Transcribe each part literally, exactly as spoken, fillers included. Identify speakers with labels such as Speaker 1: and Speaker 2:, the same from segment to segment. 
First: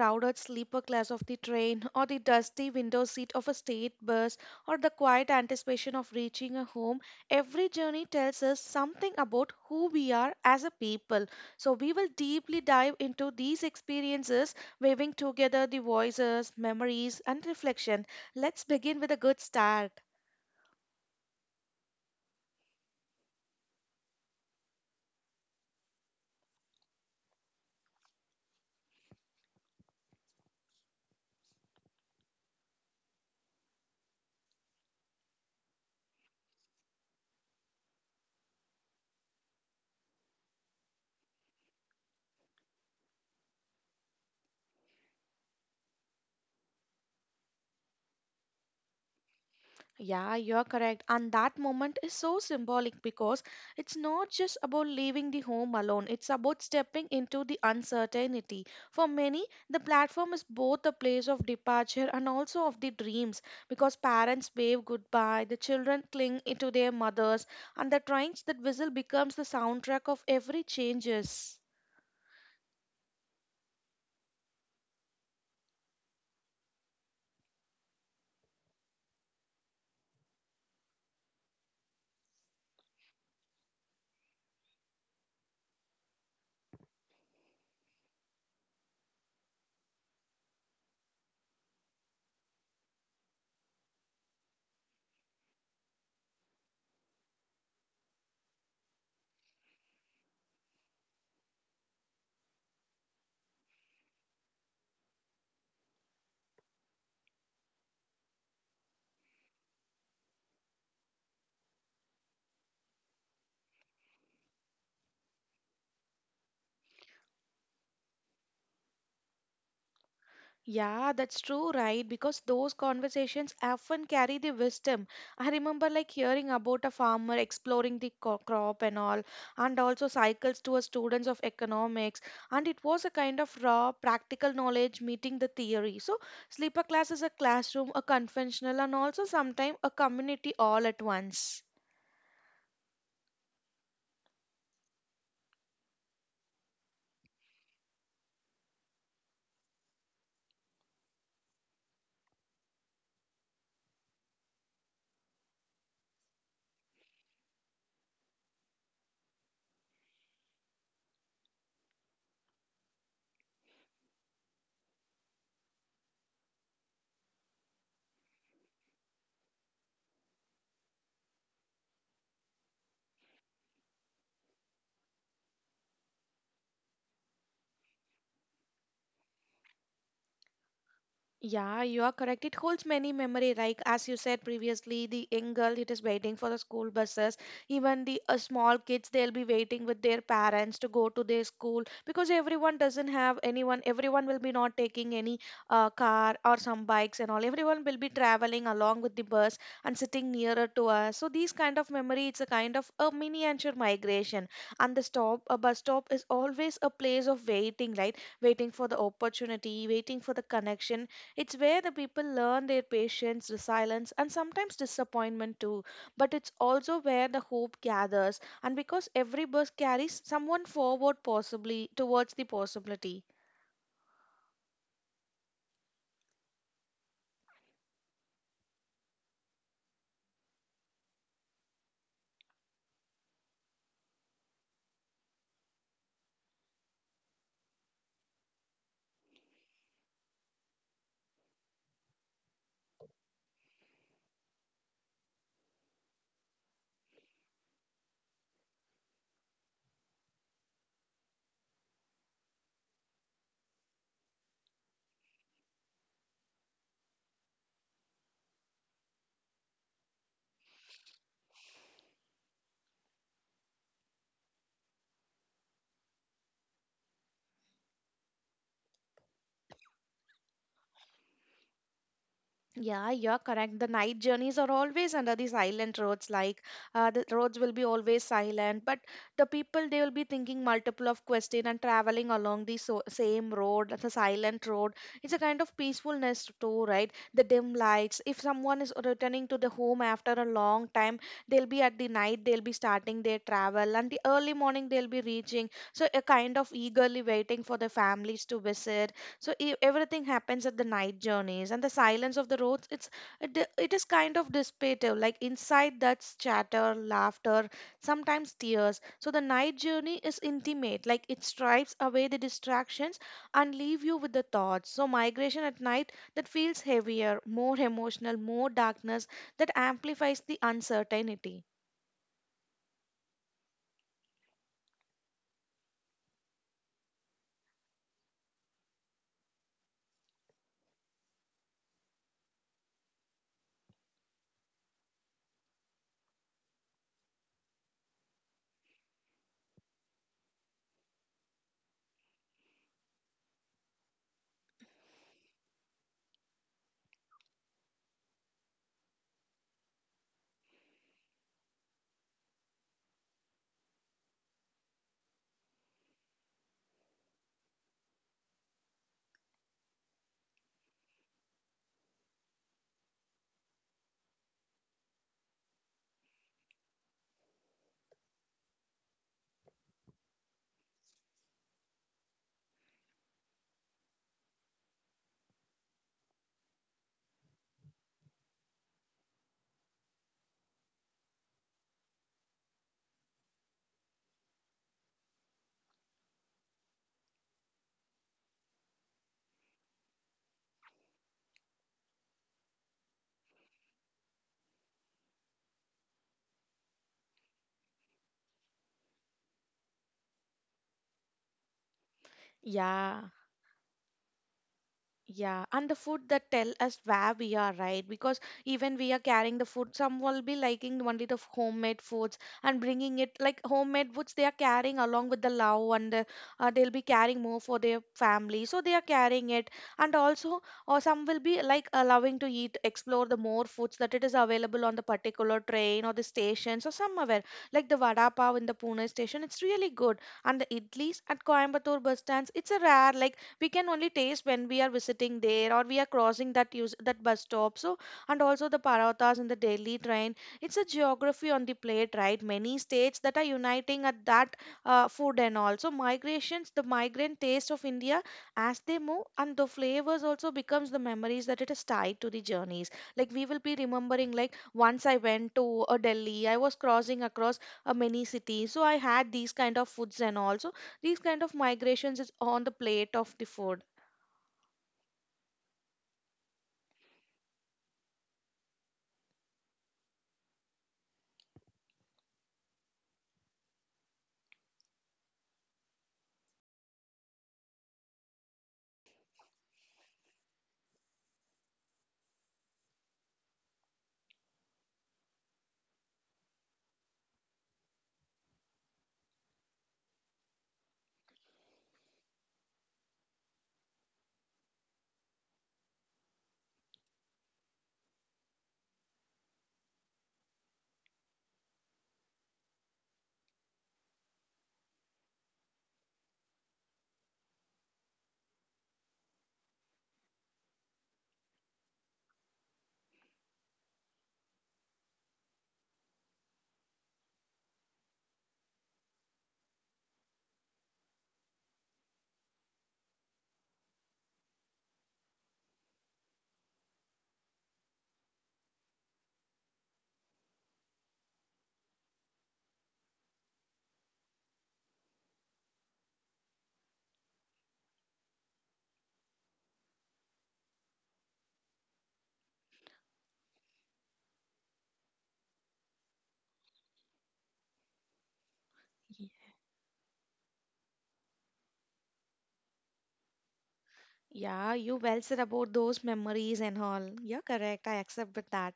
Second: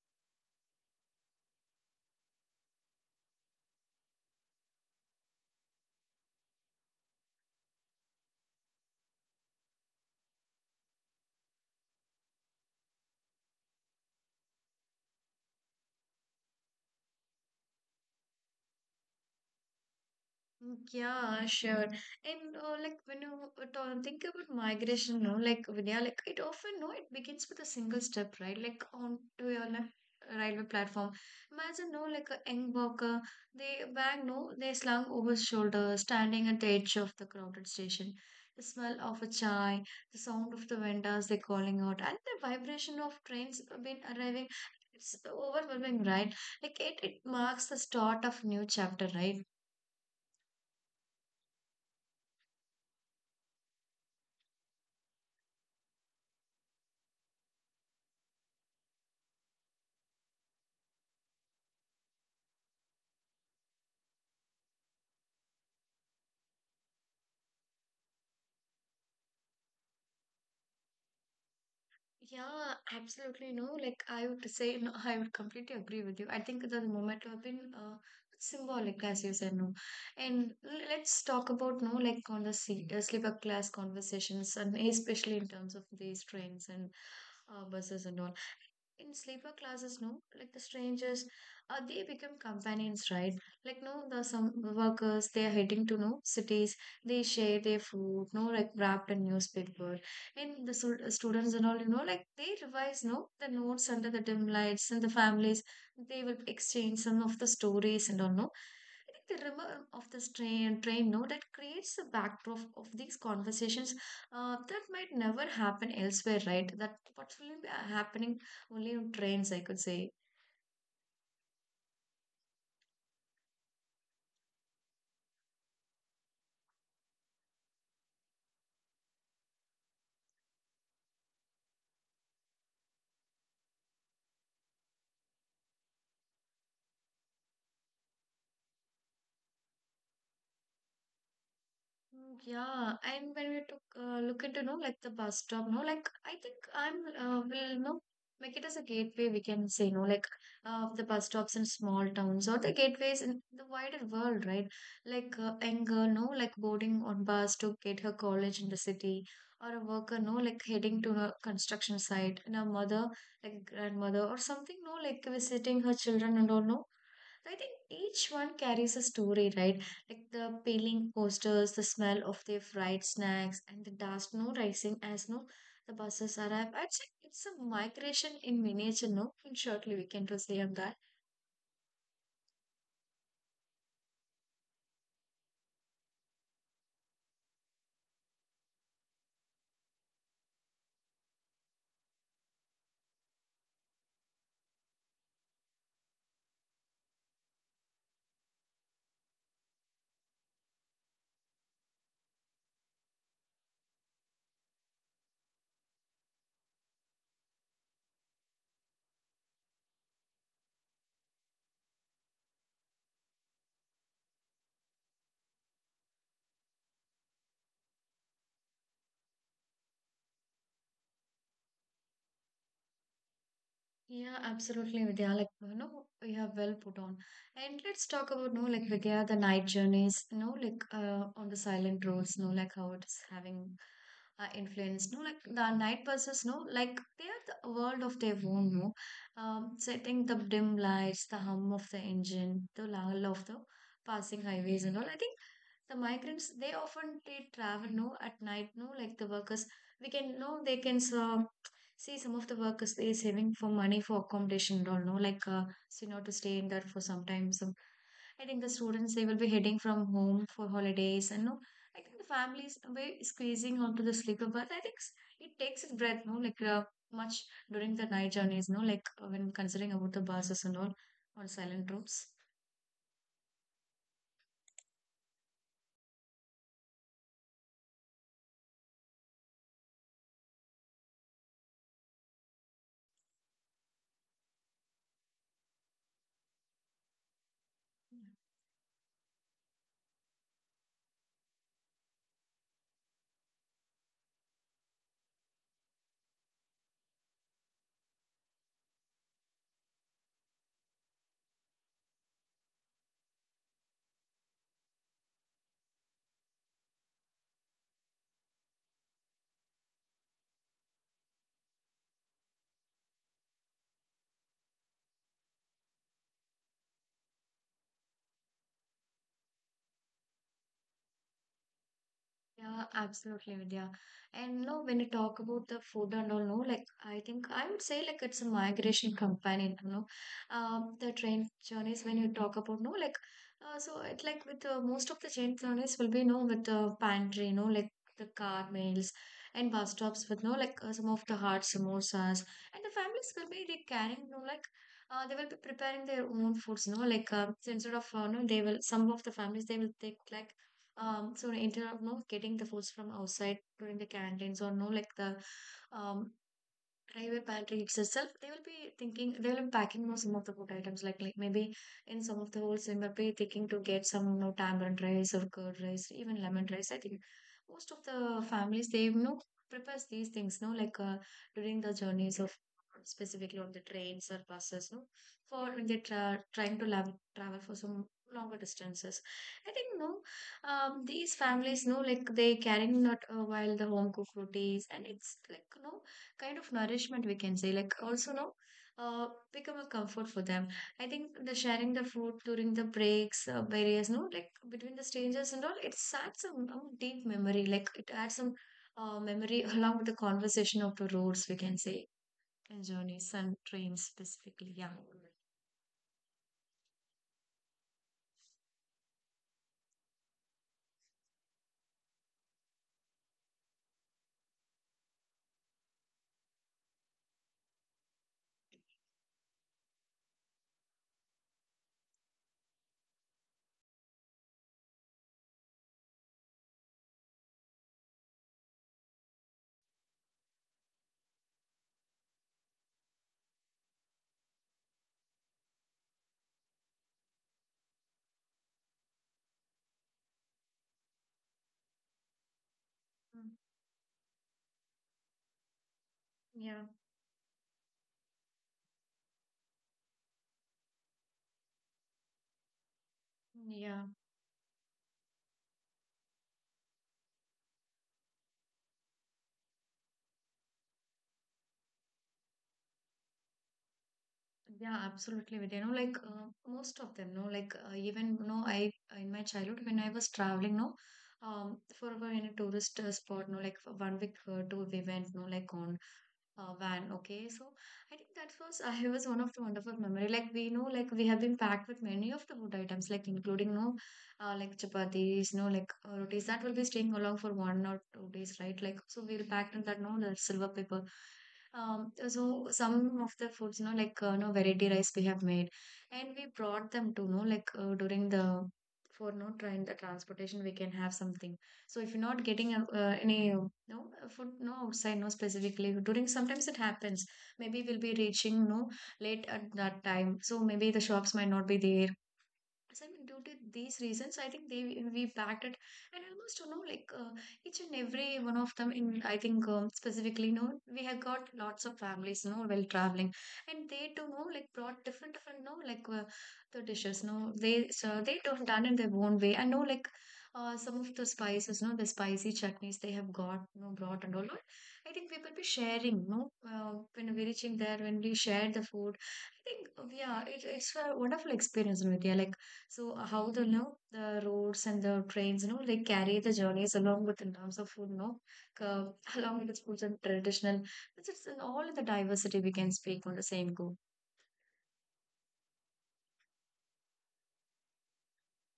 Speaker 1: crowded sleeper class of the train, or the dusty window seat of a state bus, or the quiet anticipation of reaching a home, every journey tells us something about who we are as a people. So we will deeply dive into these experiences, weaving together the voices, memories, and reflection. Let's begin with a good start.
Speaker 2: Mm. Yeah, sure. And uh, like when you uh, ta- think about migration, no, like Vidya, like it often, no, it begins with a single step, right? Like onto your like, railway platform. Imagine, no, like a young worker, they bag, no, they slung over his shoulder, standing at the edge of the crowded station. The smell of a chai, the sound of the vendors they calling out, and the vibration of trains been arriving. It's overwhelming, right? Like it, it marks the start of new chapter, right?
Speaker 1: Yeah, you're correct. And that moment is so symbolic because it's not just about leaving the home alone, it's about stepping into the uncertainty. For many, the platform is both a place of departure and also of the dreams because parents wave goodbye, the children cling to their mothers, and the trains that whistle becomes the soundtrack of every changes.
Speaker 2: Yeah, absolutely. No, like I would say, no, I would completely agree with you. I think that the moment have been uh, symbolic, as you said, no. And l- let's talk about, no, like on the se- uh, sleeper class conversations, and especially in terms of these trains and uh, buses and all in sleeper classes, no, like the strangers, uh, they become companions, right? Like no the some workers they are heading to no cities, they share their food, no, like wrapped in newspaper, and the sul- students and all, you know, like they revise no the notes under the dim lights, and the families they will exchange some of the stories and all, no. I think the rumor of this train train no that creates a backdrop of these conversations uh, that might never happen elsewhere, right? That what's really happening only on trains, I could say.
Speaker 1: Yeah, that's true, right? Because those conversations often carry the wisdom. I remember like hearing about a farmer exploring the co- crop and all, and also cycles to a students of economics, and it was a kind of raw practical knowledge meeting the theory. So sleeper class is a classroom, a conventional, and also sometimes a community all at once.
Speaker 2: Mm. Yeah, and when we took uh, look into no like the bus stop, no like I think I'm uh, will no make it as a gateway. We can say, no, like uh, the bus stops in small towns or the gateways in the wider world, right? Like uh, young girl, no, like boarding on bus to get her college in the city, or a worker, no, like heading to a construction site, and a mother like grandmother or something, no, like visiting her children and all, no. I think each one carries a story, right? Like the peeling coasters, the smell of their fried snacks, and the dust no rising as no the buses arrive. I'd say it's a migration in miniature. No, in shortly we can proceed on that.
Speaker 1: Yeah, you are correct. It holds many memory, like as you said previously, the young girl it is waiting for the school buses. Even the uh, small kids, they'll be waiting with their parents to go to their school because everyone doesn't have anyone. Everyone will be not taking any uh, car or some bikes and all. Everyone will be traveling along with the bus and sitting nearer to us. So these kind of memory, it's a kind of a miniature migration. And the stop, a bus stop, is always a place of waiting, right? Waiting for the opportunity, waiting for the connection, it's where the people learn their patience, resilience, and sometimes disappointment too. But it's also where the hope gathers, and because every bus carries someone forward, possibly towards the possibility.
Speaker 2: Yeah, absolutely, Vidya. Like, you know, we have well put on. And let's talk about, no, like, Vidya, the night journeys, you know, like, uh, on the silent roads, no, like, how it's having uh, influence, no, like, the night buses, no, like, they are the world of their own, no. Um, setting the dim lights, the hum of the engine, the lull of the passing highways and all. I think the migrants they often they travel no at night, no, like the workers we can know they can uh, see some of the workers they saving for money for accommodation and all, no, like uh, so you know to stay in there for some time some. I think the students they will be heading from home for holidays and no, I think the families we squeezing onto the sleeper berth. I think s- it takes its breath no like uh, much during the night journeys, no, like uh, when considering about the buses and all on silent routes.
Speaker 1: Yeah, you're correct. The night journeys are always under the silent roads. Like uh, the roads will be always silent, but the people they will be thinking multiple of question and traveling along the so same road, the silent road. It's a kind of peacefulness too, right? The dim lights. If someone is returning to the home after a long time, they'll be at the night. They'll be starting their travel, and the early morning they'll be reaching. So a kind of eagerly waiting for the families to visit, so e- everything happens at the night journeys, and the silence of the roads, it's it, d- it is kind of dissipative, like inside that's chatter, laughter, sometimes tears. So the night journey is intimate, like it stripes away the distractions and leave you with the thoughts. So migration at night, that feels heavier, more emotional, more darkness, that amplifies the uncertainty.
Speaker 2: Yeah, absolutely, Vidya. And no, when you talk about the food and all, no, like I think I would say like it's a migration companion, you know. Um, the train journeys when you talk about no, like uh, so it like with uh, most of the train journeys will be no with the pantry, no, like the car meals and bus stops with no like uh, some of the hard samosas, and the families will be they carrying no like uh, they will be preparing their own foods, no, like uh, so instead of uh, no, they will some of the families they will take like. Um, so instead of no getting the foods from outside during the canteens or no like the um private pantry itself, they will be thinking they will be packing, you know, some of the food items like like maybe in some of the holes they might be thinking to get some, you know, tamarind rice or curd rice, even lemon rice. I think most of the families they you know prepares these things, no, like uh, during the journeys of specifically on the trains or buses, no, for when they tra- trying to lav- travel for some longer distances. I think no, um, these families no, like they carrying not uh, while the home cooked rotis, and it's like no kind of nourishment we can say like also no uh become a comfort for them. I think the sharing the food during the breaks, uh, various, no, like between the strangers and all, it adds some um, deep memory, like it adds some uh, memory along with the conversation of the roads, we can say, and
Speaker 1: Yeah.
Speaker 2: journeys and trains specifically. Yeah.
Speaker 1: Yeah, and the food that tell us where we are, right? Because even we are carrying the food, some will be liking only the f- homemade foods and bringing it like homemade foods. They are carrying along with the love and the, uh, they'll be carrying more for their family. So they are carrying it. And also, or some will be like allowing to eat, explore the more foods that it is available on the particular train or the stations or somewhere. Like the vada pav in the Pune station, it's really good. And the idlis at Coimbatore bus stands, it's a rare, like we can only taste when we are visiting there or we are crossing that, use that bus stop. So, and also the parotas in the Delhi train, it's a geography on the plate, right? Many states that are
Speaker 2: Mm.
Speaker 1: uniting at that uh, food. And also migrations, the
Speaker 2: Yeah,
Speaker 1: migrant taste of India, as they move, and the flavors also becomes the memories that it is tied to the journeys. Like we will be
Speaker 2: yeah.
Speaker 1: remembering, like once I went to uh, Delhi, I was crossing across uh, many cities, so I had these kind of foods and all. So these kind of migrations is on the plate of the food.
Speaker 2: Yeah, absolutely, Vidya. You know, like uh, most of them, no, like uh, even no, I in my childhood when I was traveling, no, um, for our in a tourist uh, spot, no, like for one week uh, tour we went, no, like on uh, van, okay. So I think that was I was one of the wonderful memory. Like we know, like we have been packed with many of the food items, like including no, uh, like chapatis, no, like uh, rotis that will be staying along for one or two days, right? Like so we'll packed in that no, the silver paper. Um, so some of the foods, you know, like uh, no variety rice we have made, and we brought them to know like uh, during the for no train the transportation we can have something. So if you're not getting uh, uh, any, you know, food, no outside, no, specifically during sometimes it happens. Maybe we'll be reaching no late at that time, so maybe the shops might not be there. So, I mean, due to these reasons, I think they we backed it, and almost you know like uh, each and every one of them. In I think um, specifically, you know, we have got lots of families, you know, while traveling, and they too you know like brought different different, you know, like uh, the dishes, you know, they so they don't done in their own way. I know like uh, some of the spices, you know, the spicy chutneys they have got, you know, brought and all. That. I think we will be sharing, you know, uh, when we're reaching there, when we share the food. I think uh, yeah, it, it's a wonderful experience, Vidya. Like so uh, how the you know the roads and the trains, you know, they carry the journeys along with the terms of food, you know, uh,
Speaker 1: Y-
Speaker 2: along with the foods and traditional. It's, it's in all the diversity we can speak on the same go.
Speaker 1: Yeah, you well said about those memories and all. Yeah, correct. I accept with that.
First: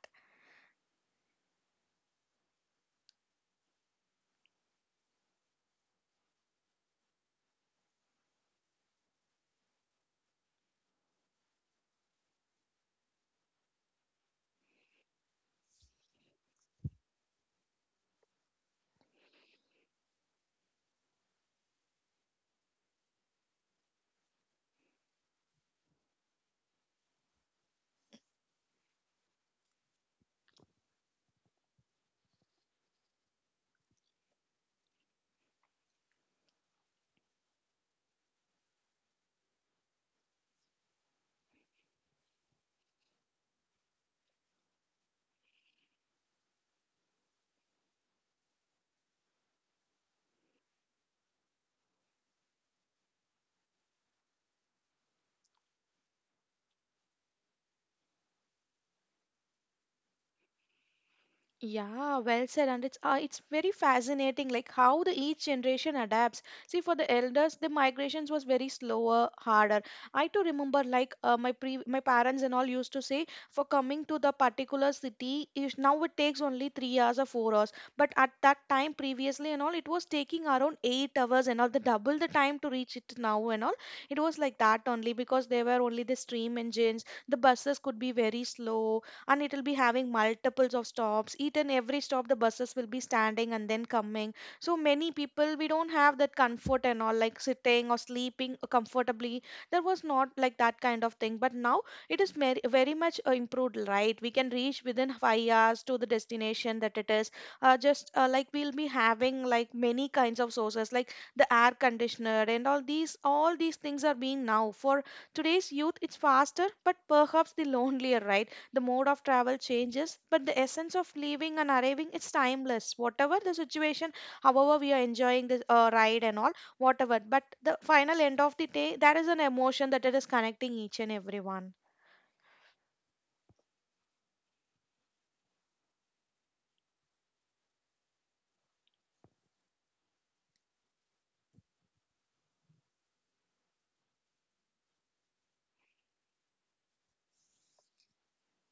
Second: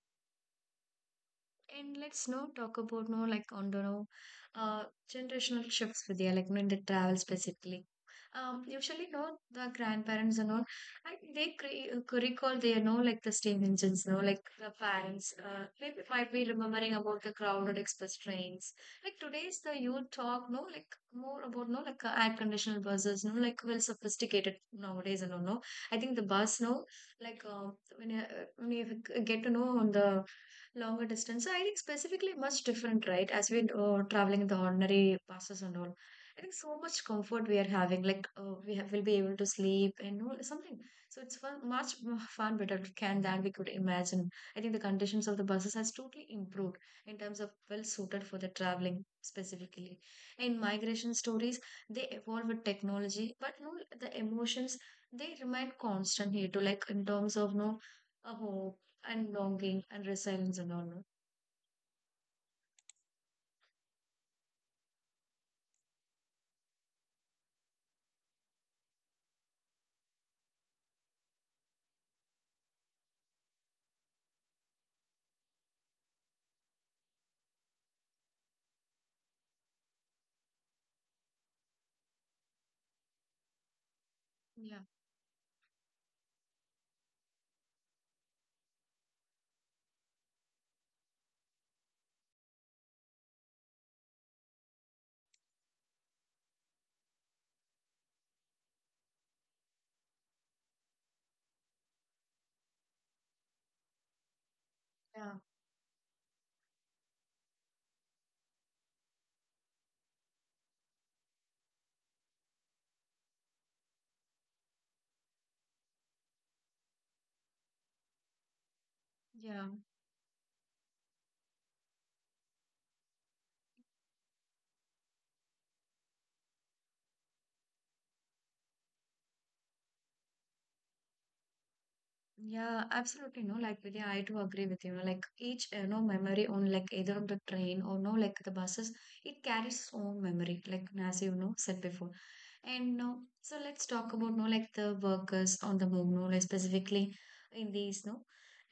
Speaker 2: And let's now talk about no like on the no, uh, generational shifts with you, like no, in the travel specifically. Um, usually, no, the grandparents and all, I, they cre- uh, could recall they know like the steam engines, no, like the parents. Uh, they might be remembering about the crowded express trains. Like today's the youth talk, no, like more about no like uh, air conditioned buses, no, like well sophisticated nowadays and all. No, I think the bus, no, like uh, when you, uh, when you get to know on the longer distance. So I think specifically much different, right? As we uh, traveling the ordinary buses and all. I think so much comfort we are having. Like uh, we have, will be able to sleep and all- something. So it's fun, much more far better to can than we could imagine. I think the conditions of the buses has totally improved in terms of well suited for the traveling specifically. And migration stories they evolve with technology, but you know, the emotions they remain constant here too. Like in terms of no, a hope and longing and resilience and all, no?
Speaker 1: Yeah, well said, and it's uh, it's very fascinating, like how the each generation adapts. See, for the elders, the migrations was very slower, harder. I too remember, like uh, my pre my parents and all used to say, for coming to the particular city, is now it takes only three hours or four hours. But at that time, previously and all, it was taking around eight hours and all, the double the time to reach it now and all. It was like
Speaker 2: Yeah,
Speaker 1: that only because there were only the steam engines. The buses could be very slow, and it will be having multiples of stops. Each and every stop the buses will be standing and then coming. So many people, we don't have that comfort and all, like sitting or sleeping comfortably. There was not like that kind of thing, but now it is mer- very much uh, improved, right? We can reach within
Speaker 2: yeah,
Speaker 1: five hours to the destination. That it is uh, just uh, like we'll be having like many kinds of sources like the air conditioner and all, these all these things are being now for today's youth. It's faster, but perhaps the lonelier, right? The mode of travel
Speaker 2: yeah.
Speaker 1: changes, but the essence of leaving and arriving is timeless, whatever the situation. However, we are enjoying this uh, ride and all, whatever, but the final end of the day, that is an emotion that it is connecting each and everyone.
Speaker 2: Yeah, absolutely. No, like Vidya, I do agree with you. No, like each you know memory on like either of the train or no like the buses, it carries its own memory. Like as you know said before, and no, so let's talk about no like the workers on the move. No, like specifically in these no,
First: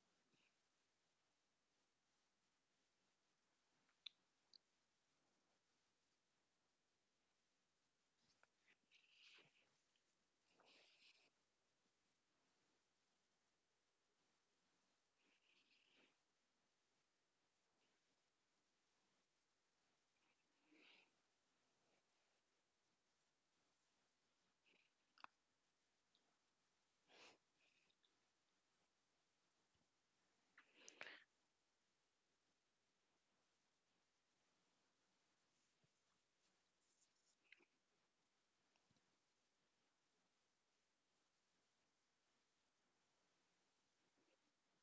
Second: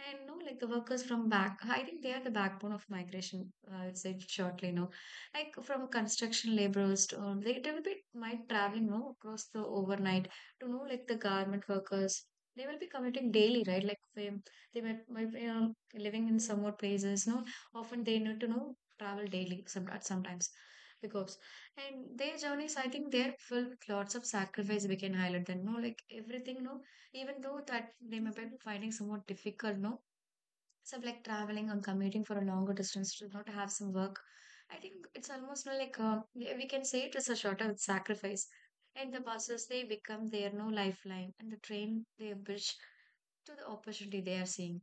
Speaker 2: and no like the workers from back. I think they are the backbone of migration. I would say shortly. No, like from construction laborers to um, they they will be might traveling no across the overnight to know like the garment workers, they will be committing daily, right? Like they, they might, might be, you know, living in somewhat places. No, often they need to know travel daily. Some sometimes because and their journeys, I think they're filled with lots of sacrifice. We can highlight them. No, like everything. No, even though that they may be finding somewhat difficult. No, some like traveling and commuting for a longer distance to not have some work. I think it's almost no, like uh, we we can say it is a shorter sacrifice. And the buses, they become their no lifeline, and the train, they bridge to the opportunity they are seeing.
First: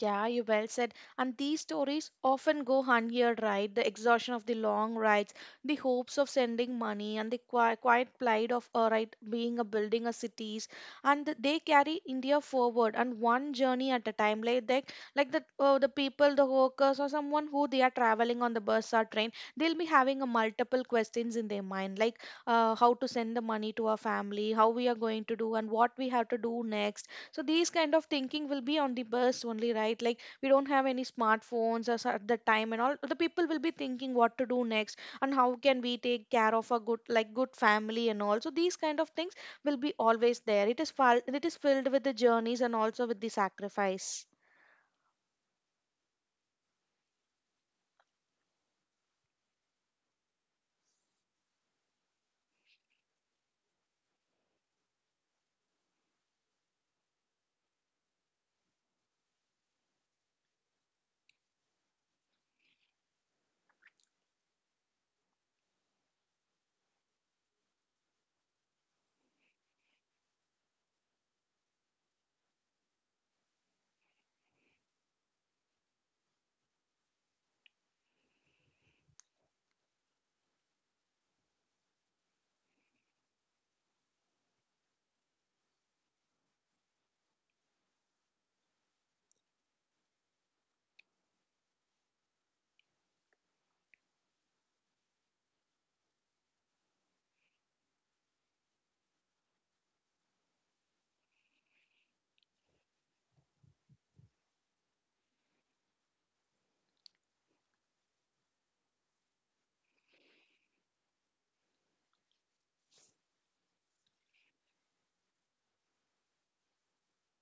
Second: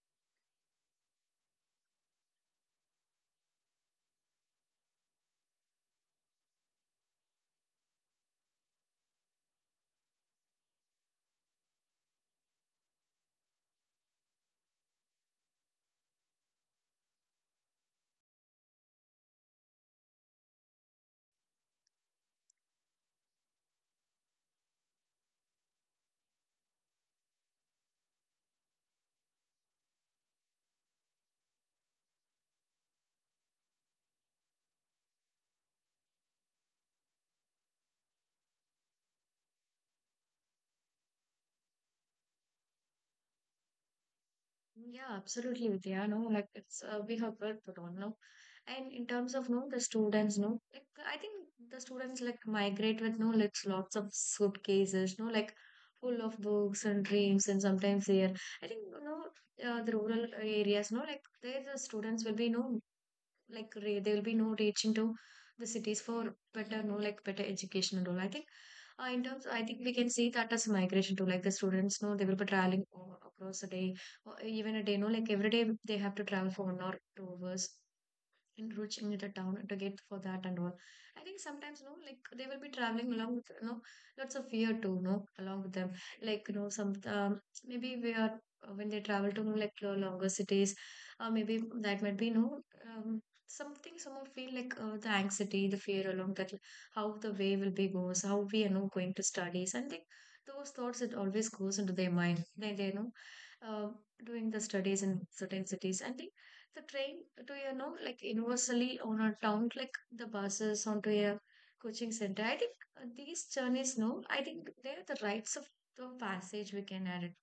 Speaker 1: Yeah, you well said. And these stories often go unheard, right? The exhaustion of the long rides, the hopes of sending money, and the qui- quiet plight of uh, right being a building a cities, and th- they carry India forward and one journey at a time. Like they, like the uh, the people, the workers, or someone who they are traveling on the bus or train, they'll be having a multiple questions in their mind, like uh, how to send the money to our family, how we are going to do, and what we have to do next. So these kind of thinking will be on the bus only, right? Like we don't have any smartphones as at the time and all. The people will be thinking what to do next and how can we take care of a good, like good family and all. So these kind of things will be always there. It is fal- it is filled with the journeys and also with the sacrifice.
Speaker 2: Yeah, absolutely, Vidya. No, like it's uh, we have well put on no, and in terms of no, the students no, like I think the students like migrate with no, like lots of suitcases, no, like full of books and dreams, and sometimes they are. I think you know uh, the rural areas, no, like there the students will be no like re- there will be no reaching to the cities for better no like better education and all. I think uh, in terms I think we can see that as migration too, like the students no, they will be traveling o- across a day or even a day no like every day they have to travel for one or two hours and reaching the town to get for that and all. I think sometimes, you know, like they will be traveling along with, you know, lots of fear too, you know, along with them. Like, you know, some um, maybe we are uh, when they travel to no, like lo- longer cities, uh, maybe that might be, you know, um, something some of feel like uh, the anxiety, the fear along that, how the way will be goes, how we are you know going to studies, and they, those thoughts it always goes into their mind. They they you know. Uh, doing the studies in certain cities. I think the train to you know like universally on a town, like the buses onto a coaching center. I think uh, these journeys no I think they're the rites of the passage we can add it.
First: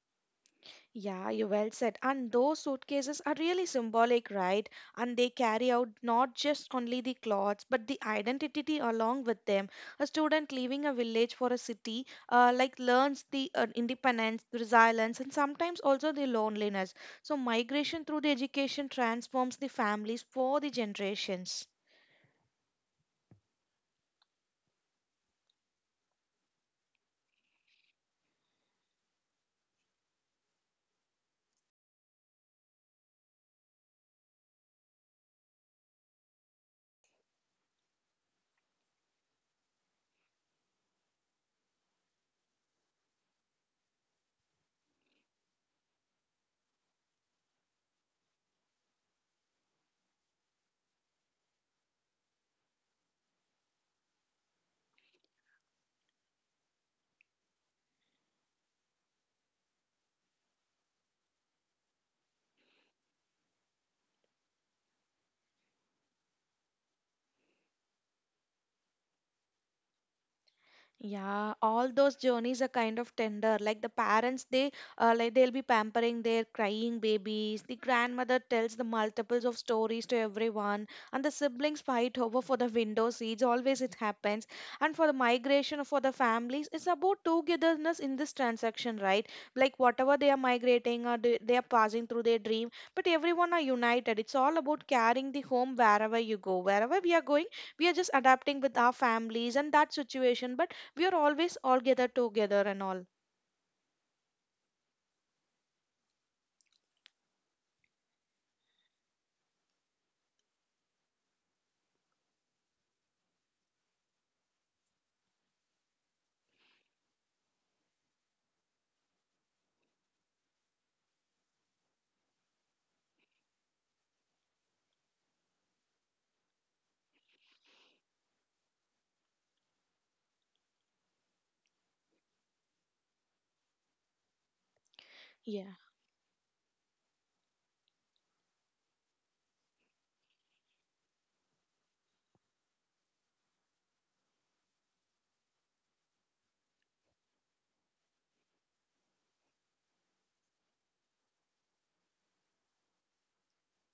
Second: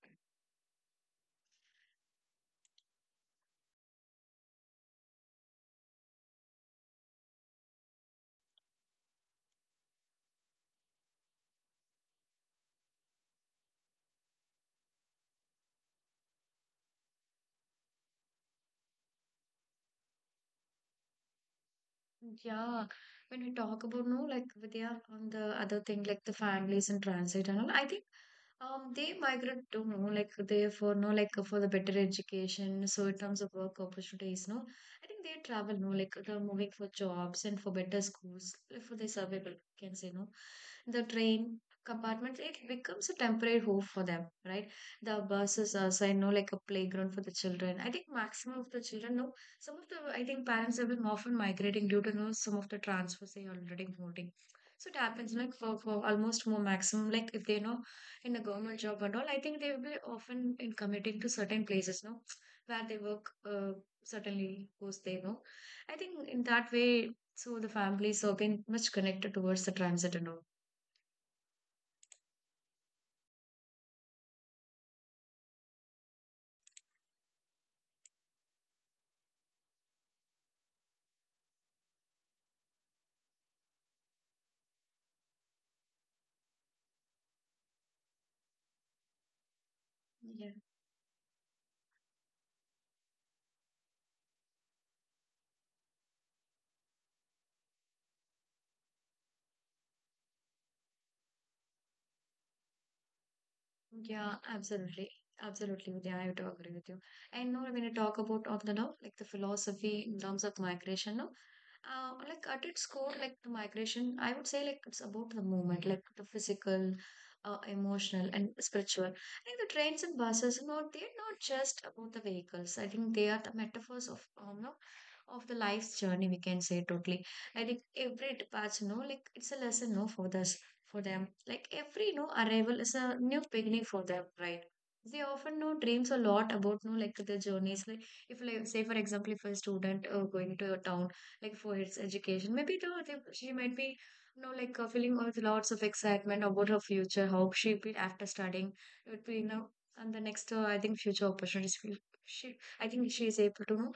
Speaker 1: Yeah, you well said. And those suitcases are really symbolic, right? And they carry out not just only the clothes, but the identity along with them. A student leaving a village for a city, uh, like learns the uh, independence, the resilience, and sometimes also the loneliness. So migration through the education transforms the families for the generations.
Speaker 2: Yeah, when we talk about no like Vidya on the other thing like the families and transit and all, I think Um, they migrate to know, like they for no like for the better education. So in terms of work opportunities, no, I think they travel no like they're moving for jobs and for better schools like, for the survival. Can say no, the train compartment like, it becomes a temporary home for them, right? The buses are so I know like a playground for the children. I think maximum of the children no. Some of the I think parents have been often migrating due to no some of the transfers they already holding. So it happens like for, for almost more maximum like if they know in a government job and all, I think they will be often in committing to certain places, no, where they work uh, certainly goes they know. I think in that way, so the families are being much connected towards the transit and all.
Speaker 1: Yeah, all those journeys are kind of tender. Like the parents, they uh, like they'll be pampering their crying babies. The grandmother tells the multiples of stories to everyone, and the siblings fight over for the window seats. Always it happens. And for the migration for the families, it's about togetherness in this transaction, right? Like whatever they are
Speaker 2: Yeah.
Speaker 1: migrating or they they are passing through their dream, but everyone are united. It's all about carrying the home wherever you go. Wherever we are going, we are just adapting with our families and that situation. But we are always all gathered together and all.
Speaker 2: Yeah, absolutely. Absolutely, Vidya. I do agree with you. And now, when you talk about of the now, like the philosophy in terms of migration, no, uh, like at its core, like the migration, I would say like it's about the movement, like the physical, uh, emotional, and spiritual. I think the trains and buses, no, they're not just about the vehicles. I think they are the metaphors of um, no, of the life's journey. We can say totally. I think every departure, no, like it's a lesson, no, for us for them. Like every new arrival is a new beginning for them, right? They often know
Speaker 1: Yeah.
Speaker 2: dreams a lot about no like their journeys. Like if like say for example, if a student uh, going to a town like for his education, maybe you know, they- she might be you know like uh, feeling with lots of excitement about her future, how she be after studying. It would be you know and the next uh, I think future opportunities. will- She, I think she is able to you know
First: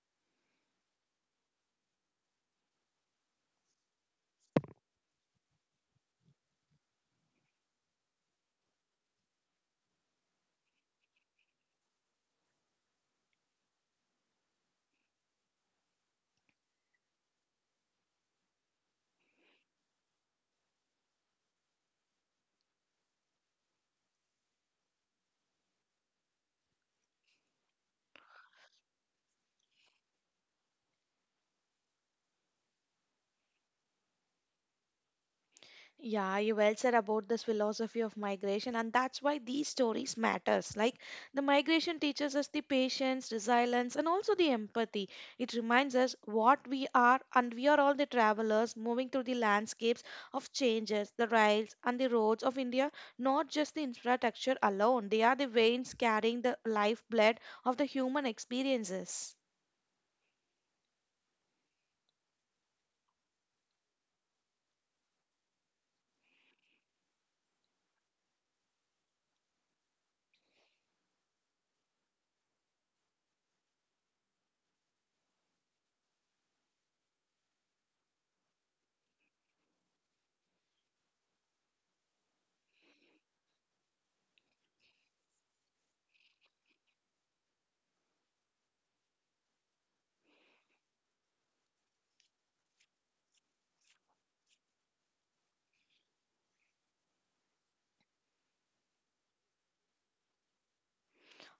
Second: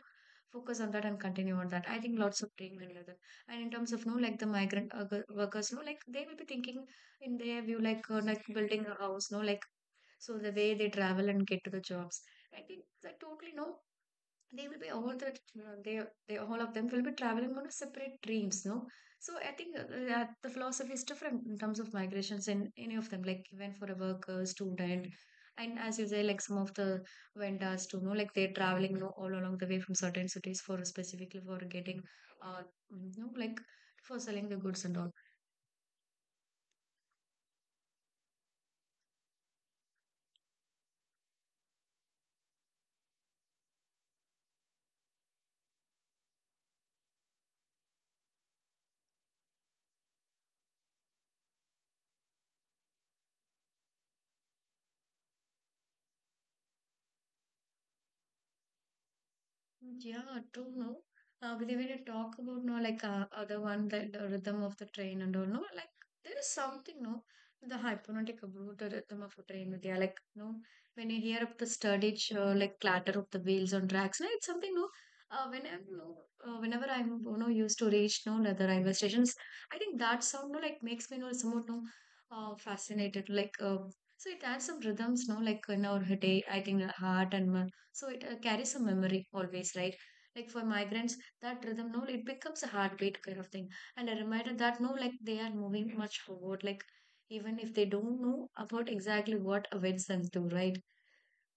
Speaker 2: focus on that and continue on that. I think lots of dreams and that. And in terms of no, like the migrant uh, workers, no, like they will be thinking in their view, like uh, like building a house, no, like so the way they travel and get to the jobs, I think that totally no. They will be all that you know, they they all of them will be traveling on a separate dreams, no. So I think uh, that the philosophy is different in terms of migrations in any of them, like even for a worker, student, and as you say, like some of the vendors too, no, like they're traveling, no, all along the way from certain cities for specifically for getting, uh, you know, like for selling the goods and all.
Speaker 1: Yeah, you well said about this philosophy of migration, and that's why these stories matters. Like the migration teaches us the patience, resilience, and also the empathy. It reminds us what we are, and we are all the travelers moving through the landscapes of changes. The rails and the roads of India, not just the infrastructure alone. They are the veins carrying the lifeblood of the human experiences.
Speaker 2: Yeah, true, no. Uh, but when you talk about no, like uh, other one, the, the rhythm of the train and all, no, like there is something, no, the hypnotic about the rhythm of a train, Vidya. Like, no, when you hear of the sturdy, uh, like clatter of the wheels on tracks, no, it's something, no. Uh, whenever, no, uh, whenever I'm, you know, used to reach, no, the other railway stations, I think that sound, no, like makes me, no, somewhat, no, uh, fascinated. Like, uh, so it adds some rhythms, no, like in our day, I think, uh, heart and uh, so it uh, carries a memory always, right? Like for migrants, that rhythm, no, it becomes a heartbeat kind of thing. And a reminder that, no, like they are moving much forward, like even if they don't know about exactly what awaits them to, right?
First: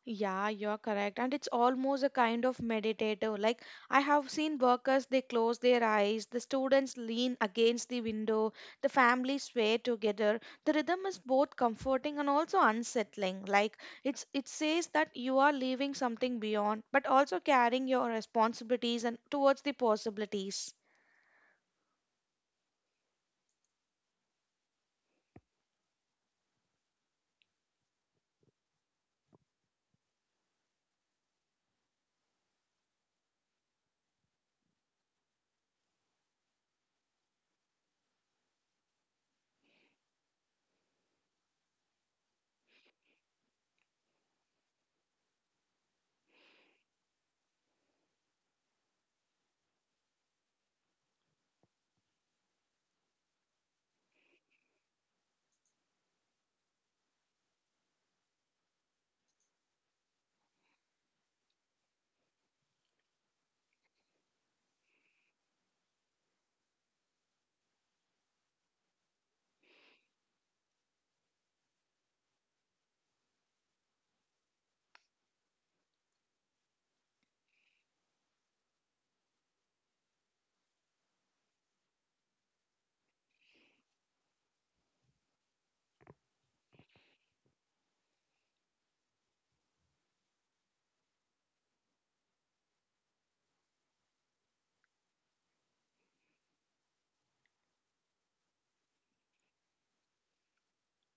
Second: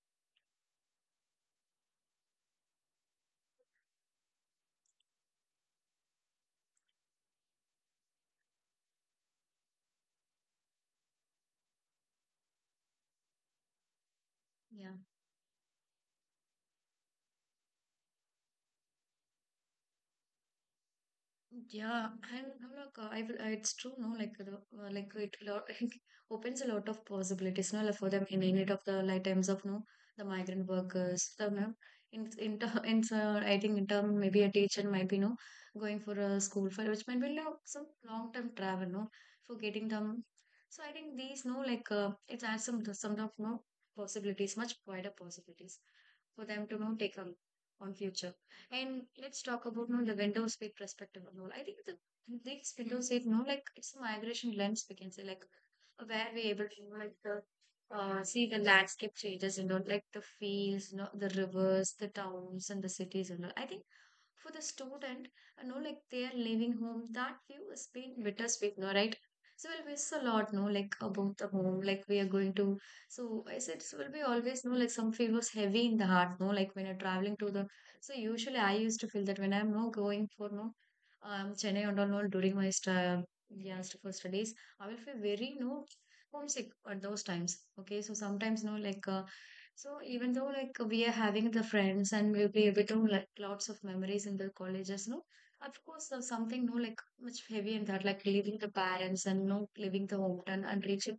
Speaker 1: Yeah, you're correct. And it's almost a kind of meditative. Like, I have seen workers, they close their eyes, the students lean against the window, the families sway together. The rhythm is both comforting and also unsettling. Like, it's it
Speaker 2: Yeah.
Speaker 1: says that you are leaving something beyond, but also carrying your responsibilities and towards the possibilities.
Speaker 2: Yeah, I'm, I'm like, uh, I will, uh, it's true, no, like, the, uh, like it, lo- it opens a lot of possibilities, no, like for them in any of the like times of, no, the migrant workers, the, no, in, in, ter- in, uh, I think in term, maybe a teacher might be, no, going for a school for, which might be, like, some long-term travel, no, for getting them. So I think these, no, like, uh, it adds some, some of, no, possibilities, much wider possibilities for them to know take on on future. And let's talk about you know, the window seat perspective and all. I think the these window seat, you know, like it's a migration lens we can say, like where we able to you know, like the uh, see the landscape changes and all, like the fields, you know, the rivers, the towns, and the cities and all. I think for the student, you know, like they are leaving home, that view is being bittersweet, no, right? So we'll miss a lot, no, like about the home, like we are going to, so I said it will be always no like some feel was heavy in the heart, no, like when you're traveling to the, so usually I used to feel that when I'm no going for no um Chennai and all no, during my stu- yeah stu- for studies, I will feel very no homesick at those times. Okay. So sometimes no like uh, so even though like we are having the friends and we'll be able to like lots of memories in the colleges, no, of course there's something no like much heavy in that, like leaving the parents and no leaving the hometown and reaching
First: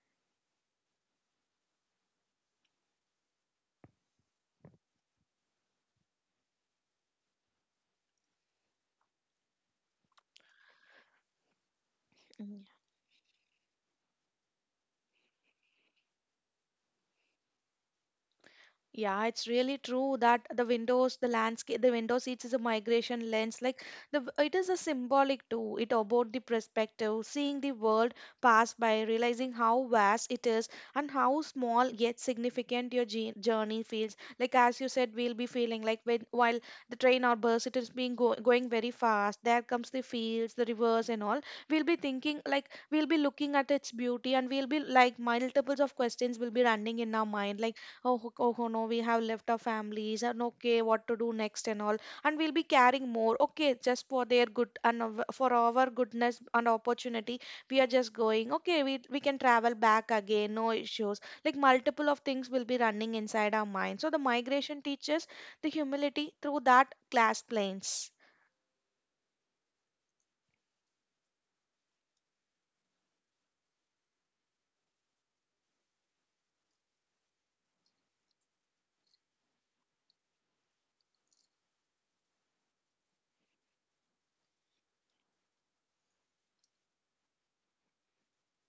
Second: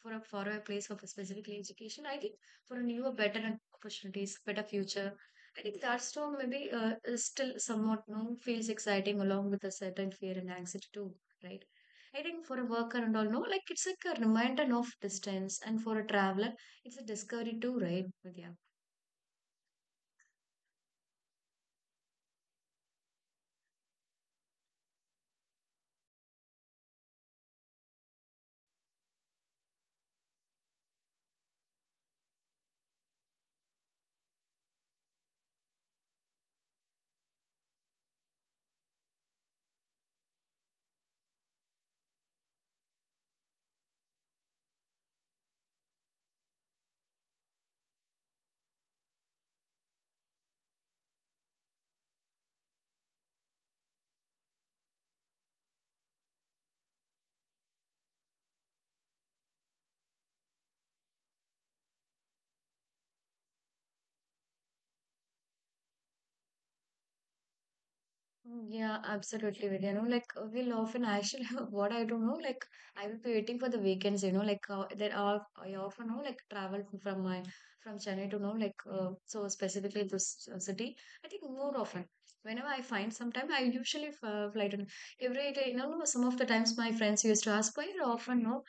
Speaker 2: for a for a place of a specific education. I think for a newer, better opportunities, better future. I think that storm maybe uh, is still somewhat no feels exciting along with a certain fear and anxiety too, right? I think for a
Speaker 1: Mm-hmm.
Speaker 2: worker and all, no, like it's like a reminder of distance, and for a traveler, it's a discovery too, right? Vidya?
Speaker 1: Yeah, it's really true that the windows, the landscape, the window seats is a migration lens. Like the, v- it is a symbolic too. It about the perspective, seeing the world pass by, realizing how vast it is and how small yet significant your je- journey feels. Like as you said, we'll be feeling like when while the train or bus it is being go, going very fast. There comes the fields, the rivers and all. We'll be thinking like we'll be looking at its beauty and we'll be like multiples of questions will be running in our mind. Like Oh, ho- oh, ho, no, we have left our families and okay, what to do next and all. And we'll be carrying more. Okay, just for their good and of- for our goodness and opportunity, we are just going. Okay, we, we can travel back again, no issues. Like multiple of things will be running inside our mind. So the migration teaches the humility through that class planes.
Speaker 2: Mm, yeah, absolutely, Vidya. You know, like uh, we'll often actually what I don't know, like I will be waiting for the weekends. You know, like uh, there are I often know like travel from from my from Chennai to know like uh, so specifically this uh, city. I think more often whenever I find some time, I usually f- uh, fly to every day. You know, some of the times my friends used to ask why you often know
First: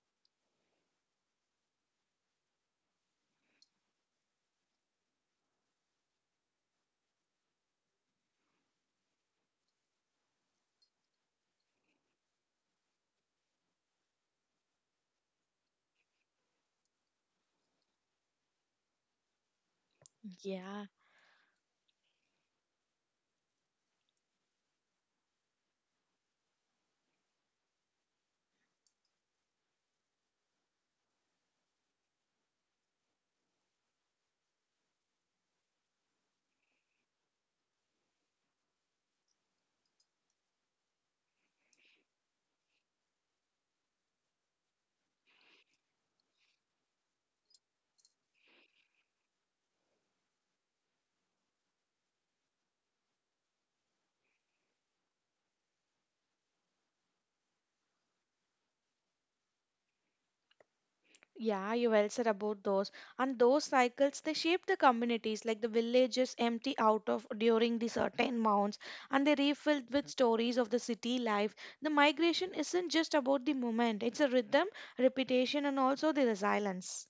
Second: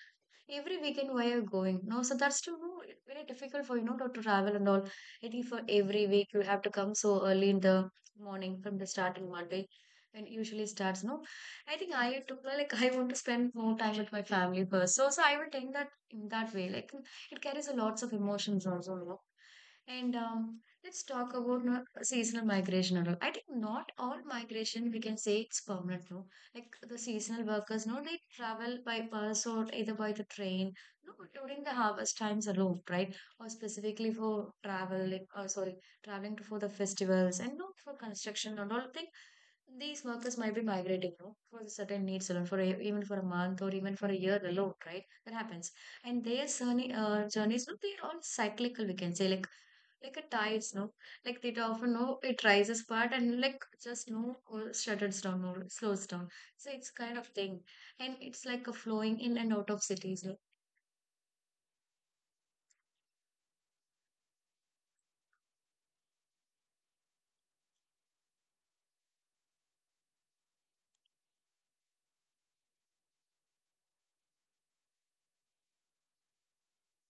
Speaker 2: every weekend where you're going. No, so that's too no, very difficult for you know to to travel and all. I think for every week you have to come so early in the morning from the starting Monday. And usually starts, no. I think I took like I want to spend more time with my family first. So so I will take that in that way. Like it carries a lots of emotions also, you know. And um,
Speaker 1: Yeah.
Speaker 2: Let's talk about no, seasonal migration and all. I think not all migration we can say it's permanent, no like the seasonal workers, no, they travel by bus or either by the train, no, but during the harvest times alone, right? Or specifically for travel, like, uh, sorry, traveling to, for the festivals and no, for construction and all thing. These workers might be migrating, no, for certain needs alone, for a, even for a month or even for a year alone, right? That happens, and their journey, uh, journeys, no, they are all cyclical. We can say like like a tides, no? Like theta often a no, it rises part and like just no or shutters down or slows down. So it's kind of thing. And it's like a flowing in and out of cities. No?
Speaker 1: Yeah, you well said about those. And those cycles, they shape the communities, like the villages empty out of during the certain months, and they refilled with stories of the city life. The migration isn't just about the moment; it's a rhythm, repetition, and also the resilience.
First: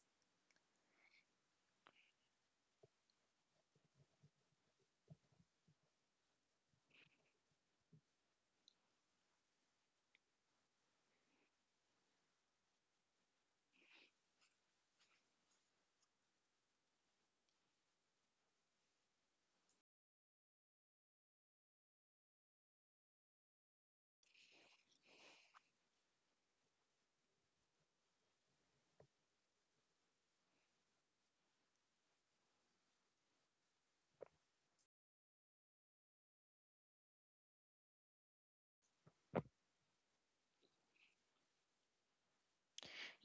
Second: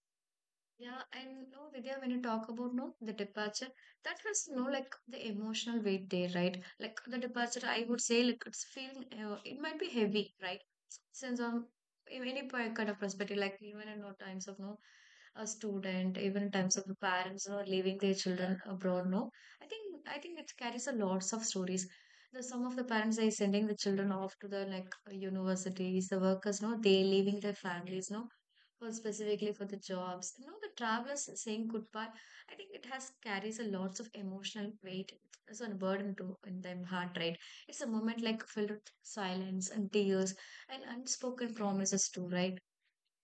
Speaker 2: Yeah, and no, Vidya, when you talk about no the departure, that has no like the emotional weight there, right? Like the departure, I would say like it's feeling uh, it might be heavy, right? Since um in any point kind of perspective, like even in no times of no a student, even in times of the parents who are leaving their children abroad, no, I think I think it carries a lots of stories. The some of the parents are sending the children off to the like universities, the workers, no, they leaving their families, no for specifically for the jobs. You know, the travelers saying goodbye, I think it has carries a lots of emotional weight, so a burden to in their heart, right? It's a moment like filled with silence and tears and unspoken promises too, right?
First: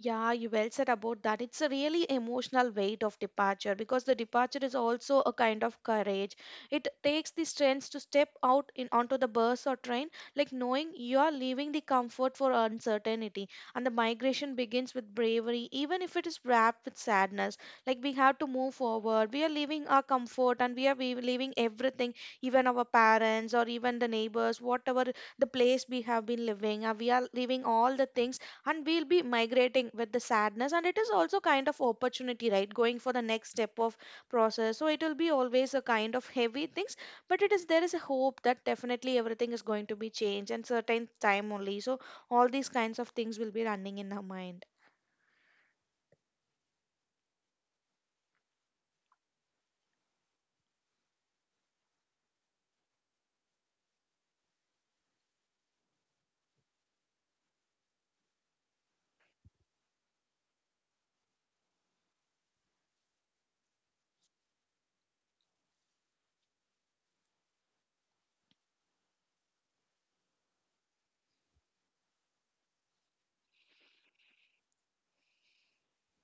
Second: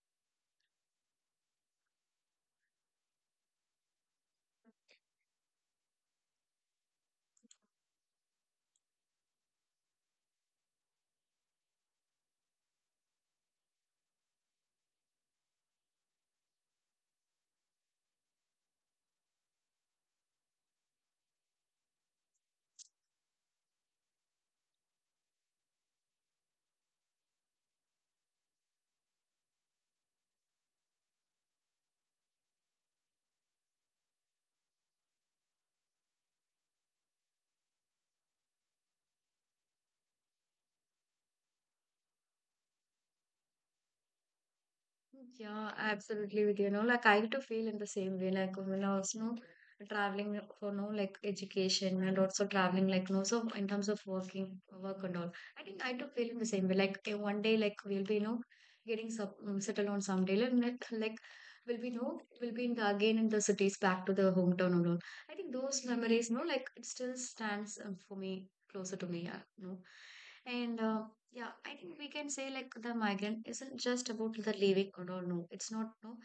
Speaker 1: Yeah, you well said about that. It's a really emotional weight of departure because the departure is also a kind of courage. It takes the strength to step out in onto the bus or train, like knowing you are leaving the comfort for uncertainty. And the migration begins with bravery, even if it is wrapped with sadness. Like we have to move forward. We are leaving our comfort and we are we- leaving everything, even our parents or even the neighbors, whatever the place we have been living. uh, We are leaving all the things, and we'll be migrating with the sadness. And it is also kind of opportunity, right? Going for the next step of process, so it will be always a kind of heavy things, but it is there is a hope that definitely everything is going to be changed and certain time only. So all these kinds of things will be running in our mind.
Speaker 2: Yeah, absolutely with you know, like I too feel in the same way, like when I was no traveling for no like education and also traveling like no so in terms of working work and all. I think I too feel in the same way. Like eh, one day like we'll be you know getting sub um, settled on someday and like like, like, we'll be no we'll be in the, again in the cities back to the hometown and all. I think those memories no like it still stands um, for me closer to me, yeah, you know. And uh, Yeah, I think we can say like the migrant isn't just about the leaving or no no it's not no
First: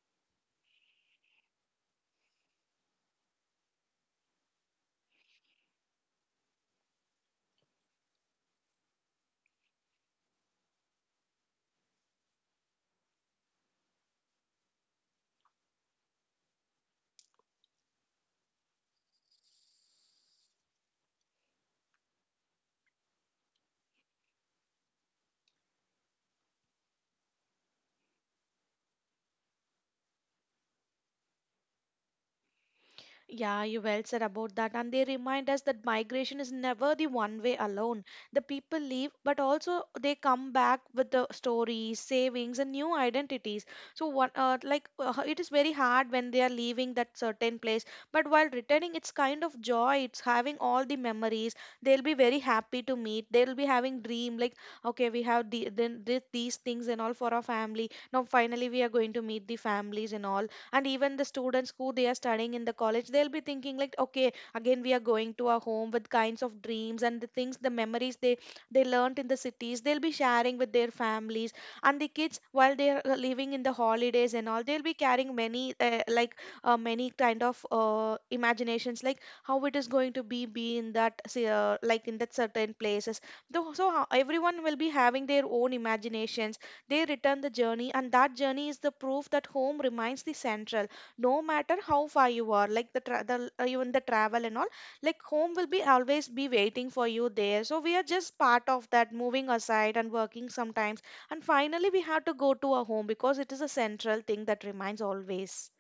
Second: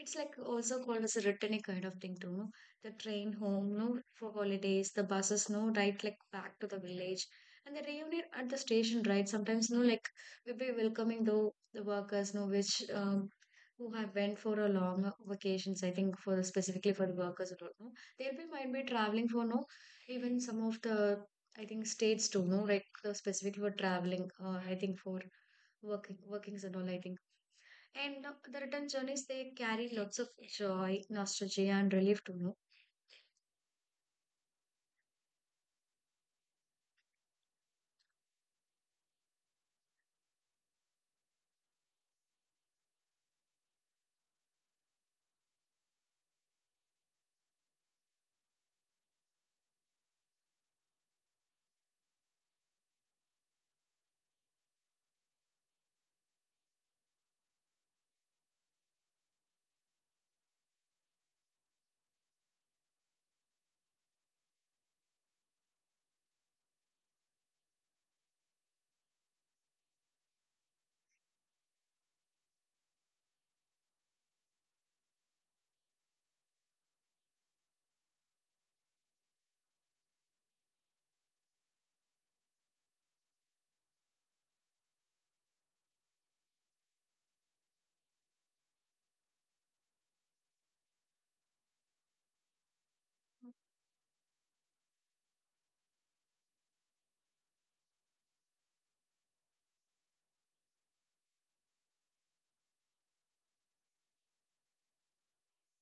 Speaker 2: it's like also called as a returning kind of thing too no the train home no for holidays the buses no right like back to the village and the reunion at the station right sometimes no like we'll be welcoming though the workers no which um who have went for a long vacations. I think for specifically for the workers or no they'll be might be traveling for no even some of the I think states too, no, like uh, specifically for traveling. Uh, I think for working, workings and all. I think, and uh, the return journeys they carry lots of joy, nostalgia, and relief too. No,
Speaker 1: Yeah, you well said about that. And they remind us that migration is never the one way alone. The people leave, but also they come back with the stories, savings, and new identities. So, what? Uh, like, uh, it is very hard when they are leaving that certain place. But while returning, it's kind of joy. It's having all the memories. They'll be very happy to meet. They'll be having dream like, okay, we have the, then this, these things and all for our family. Now, finally, we are going to meet the families and all. And even the students who they are studying in the college, they'll be thinking like, okay, again we are going to our home with kinds of dreams. And the things, the memories they they learnt in the cities, they'll be sharing with their families. And the kids while they're uh, living in the holidays and all, they'll be carrying many uh, like uh, many kind of uh, imaginations, like how it is going to be be in that say, uh, like in that certain places. Though- so how everyone will be having their own imaginations, they return the journey, and that journey is the proof that home remains the central. No matter how far you are, like the, tra- the uh, even the travel and all, like home will be always be waiting for you there. So we are just part of that, moving aside and working sometimes, and finally we have to go to a home because it is a central thing that remains always.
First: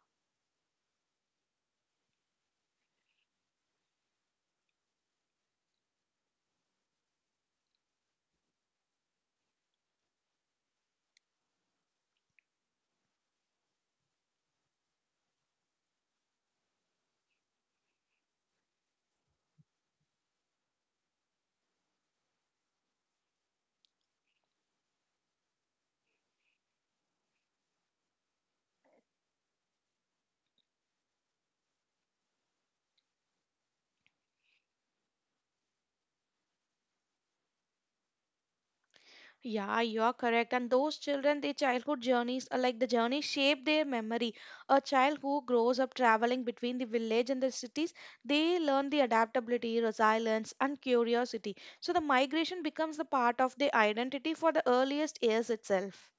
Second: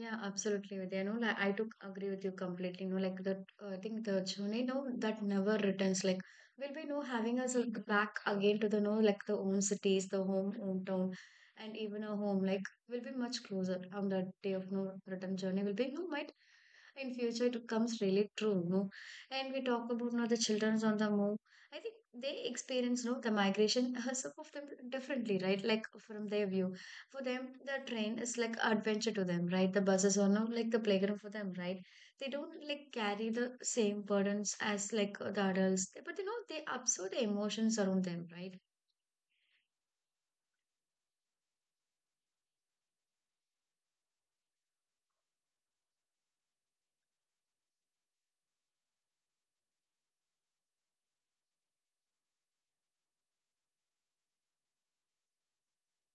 Speaker 2: yeah, absolutely, Vidya. No, like I took agree with you completely. No, like that, uh, I think the journey, no, that never returns. Like, will be no having us like, back again to the no, like the own cities, the home, hometown, and even our home. Like, will be much closer on that day of no return journey. Will be no, might in future it comes really true no and we talk about no the children's on the move. I think they experience no the migration some of them differently, right? Like from their view, for them, the train is like adventure to them, right? The buses are not like the playground for them, right? They don't like carry the same burdens as like the adults, but you know they absorb the emotions around them, right?
Speaker 1: Yeah, you are correct. And those children, their childhood journeys are like the journey shape their memory. A child who grows up traveling between the village and the cities, they learn the adaptability, resilience, and curiosity. So the migration becomes the part of their identity for the earliest years itself.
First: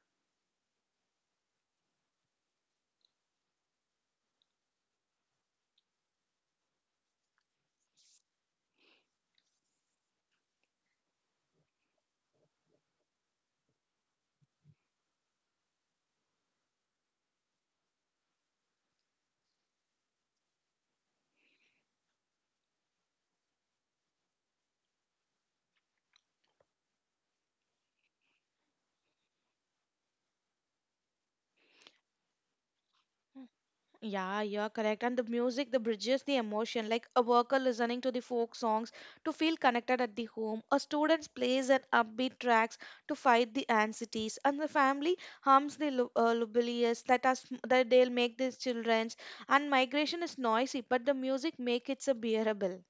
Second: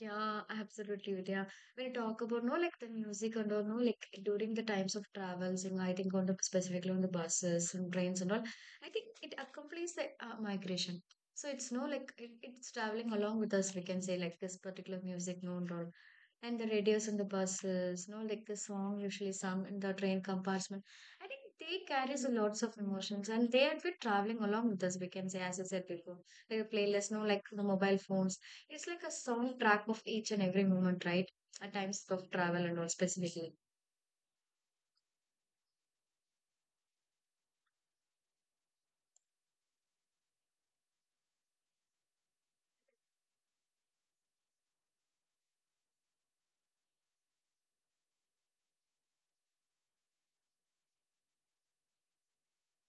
Speaker 2: Yeah, absolutely, Vidya. When you talk about no like the music and all, no like during the times of travels, and I think on the specifically on the buses and trains and all, I think it accompanies the uh, migration. So it's no like it, it's traveling along with us. We can say like this particular music, no and all, and the radios on the buses, no like the song usually sung in the train compartment. I think they carries a lots of emotions, and they are bit traveling along with us. We can say, as I said before, like the playlist, no like the mobile phones it's like a soundtrack of each and every moment, right? At times of travel and all specifically.
Speaker 1: Yeah, you're correct. And the music, the bridges, the emotion, like a worker listening to the folk songs to feel connected at the home, a student plays an upbeat tracks to fight the anxieties, and the family hums the lu- uh, lullabies that us that they'll make these childrens. And migration is noisy, but the music make it so bearable.